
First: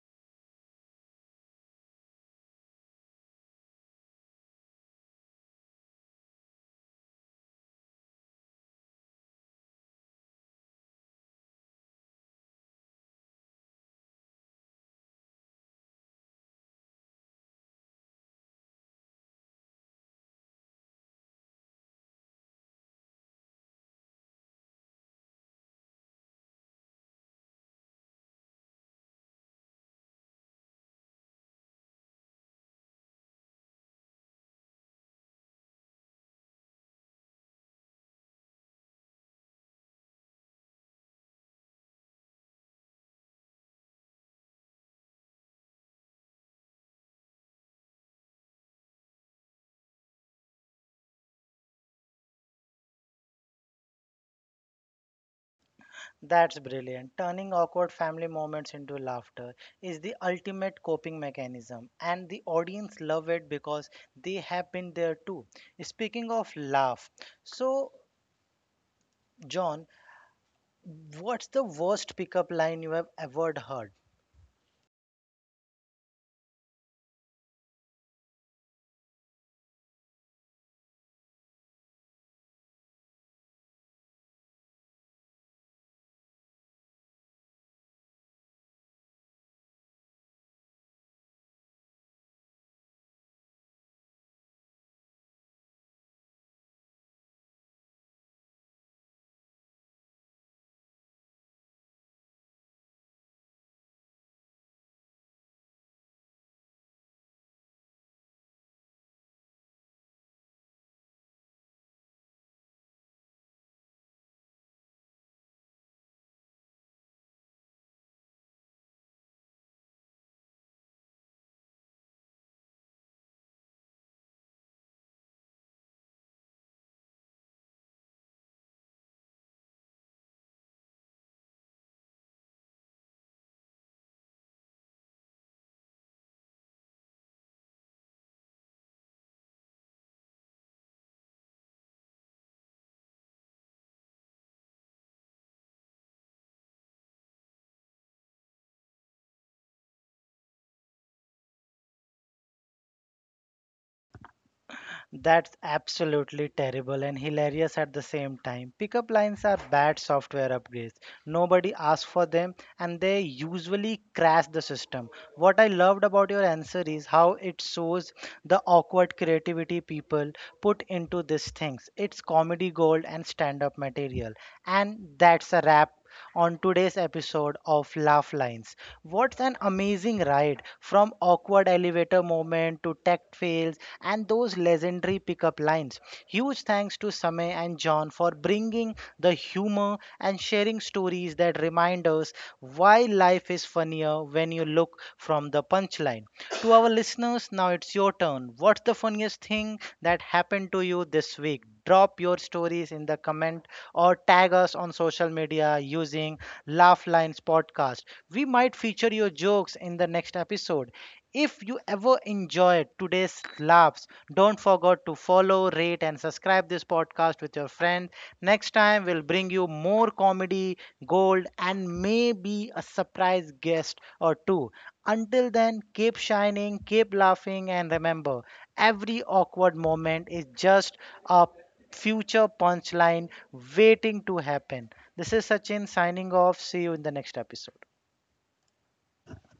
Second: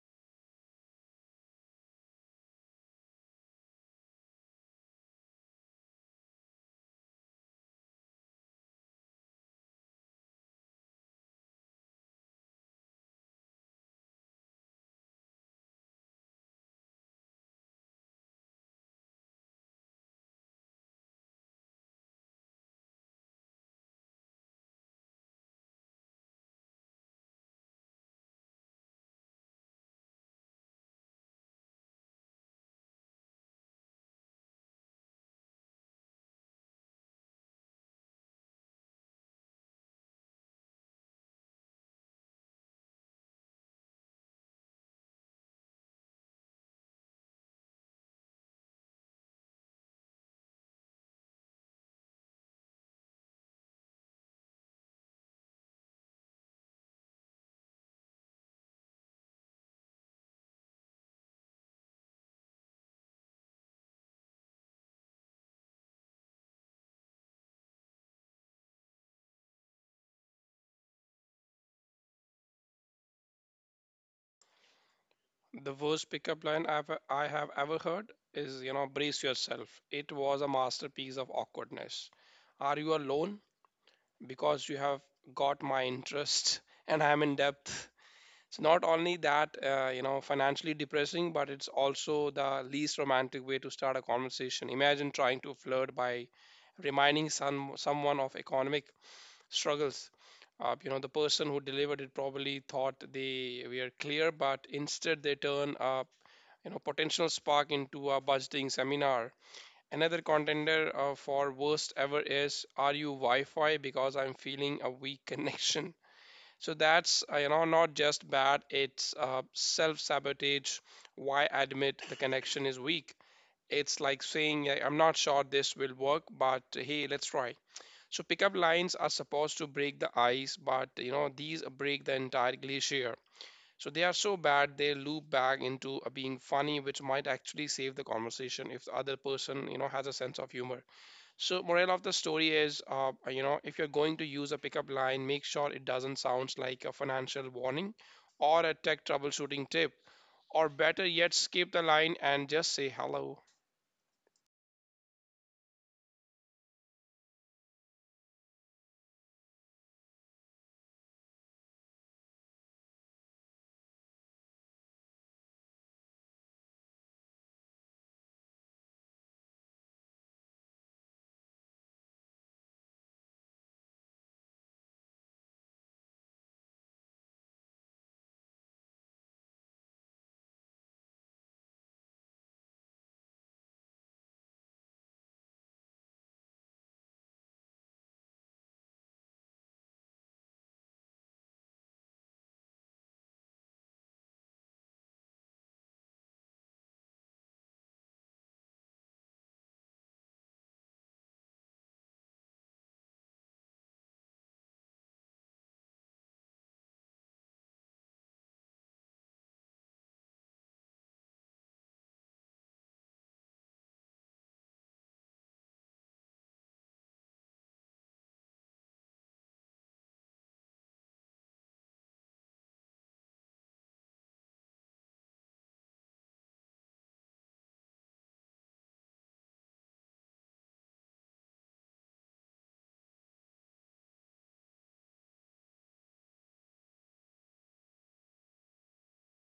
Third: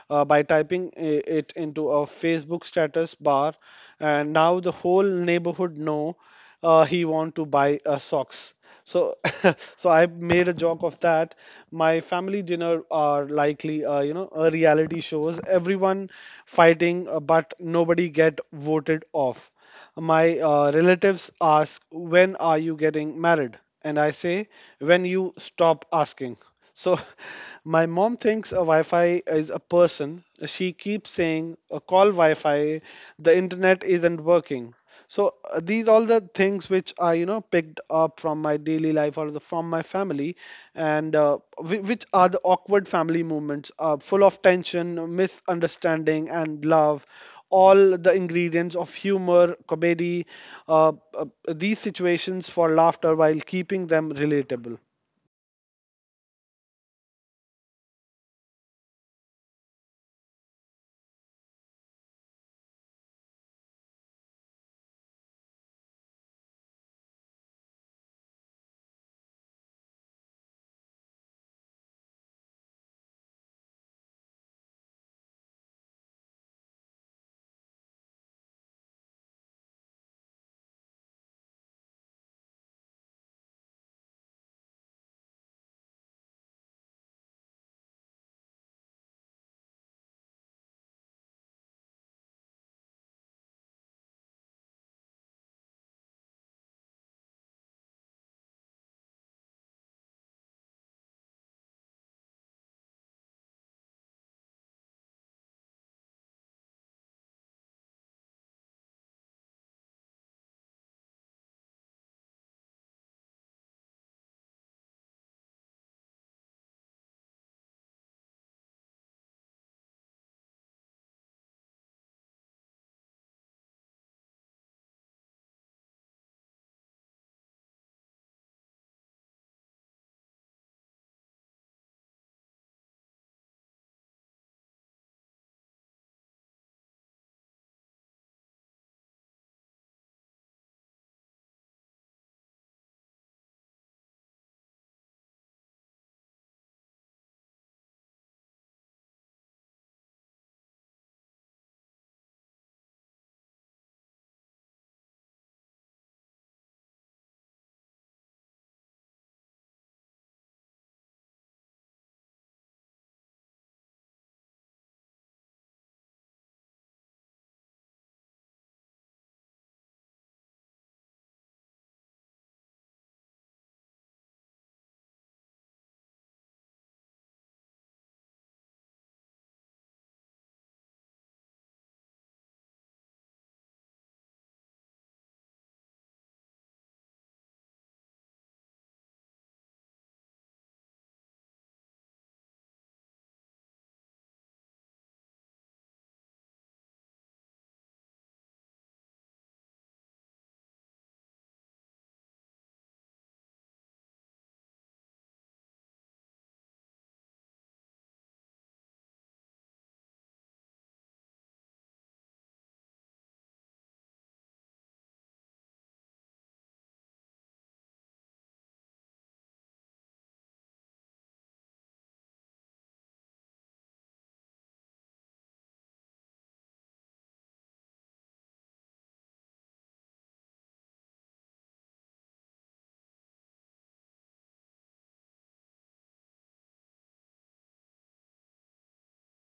by typing it into a Facebook status bar, and now the whole neighborhood know he want to buy socks. So, [laughs] so I made a joke of that. My family dinner are likely, you know, a reality shows. Everyone fighting, but nobody get voted off. My relatives ask, When are you getting married? And I say, When you stop asking. So [laughs] my mom thinks a Wi Fi is a person. She keeps saying, Call Wi Fi, the internet isn't working. So these all the things which I you know picked up from my daily life or from my family, and which are the awkward family moments, full of tension, misunderstanding, and love, all the ingredients of humor, comedy, these situations for laughter while keeping them relatable.
That's brilliant. Turning awkward family moments into laughter is the ultimate coping mechanism, and the audience love it because they have been there too. Speaking of laugh, so John, what's the worst pickup line you have ever heard?
The worst pickup line I have ever heard is you know, brace yourself. It was a masterpiece of awkwardness. "Are you alone? Because you have got my interest [laughs] and I'm in depth." It's not only that, you know, financially depressing, but it's also the least romantic way to start a conversation. Imagine trying to flirt by reminding someone of economic struggles. You know, the person who delivered it probably thought they were clear, but instead they turn a you know potential spark into a budgeting seminar. Another contender for worst ever is, "Are you Wi-Fi? Because I'm feeling a weak [laughs] connection." So that's you know not just bad. It's self-sabotage. Why admit the connection is weak? It's like saying, "I- I'm not sure this will work, but hey, let's try." So pickup lines are supposed to break the ice, but you know these break the entire glacier. So they are so bad they loop back into being funny, which might actually save the conversation if the other person you know has a sense of humor. So moral of the story is, you know, if you're going to use a pickup line, make sure it doesn't sound like a financial warning or a tech troubleshooting tip, or better yet, skip the line and just say hello.
That's absolutely terrible and hilarious at the same time. Pickup lines are bad software upgrades. Nobody asks for them and they usually crash the system. What I loved about your answer is how it shows the awkward creativity people put into these things. It's comedy gold and stand up material. And that's a wrap on today's episode of Laugh Lines. What's an amazing ride from awkward elevator moment to tech fails and those legendary pickup lines. Huge thanks to Samay and John for bringing the humor and sharing stories that remind us why life is funnier when you look from the punchline. To our listeners, now it's your turn. What's the funniest thing that happened to you this week? Drop your stories in the comment or tag us on social media using Laughlines Podcast. We might feature your jokes in the next episode. If you ever enjoyed today's laughs, don't forget to follow, rate, and subscribe this podcast with your friend. Next time, we'll bring you more comedy, gold, and maybe a surprise guest or two. Until then, keep shining, keep laughing, and remember every awkward moment is just a future punchline waiting to happen. This is Sachin signing off. See you in the next episode.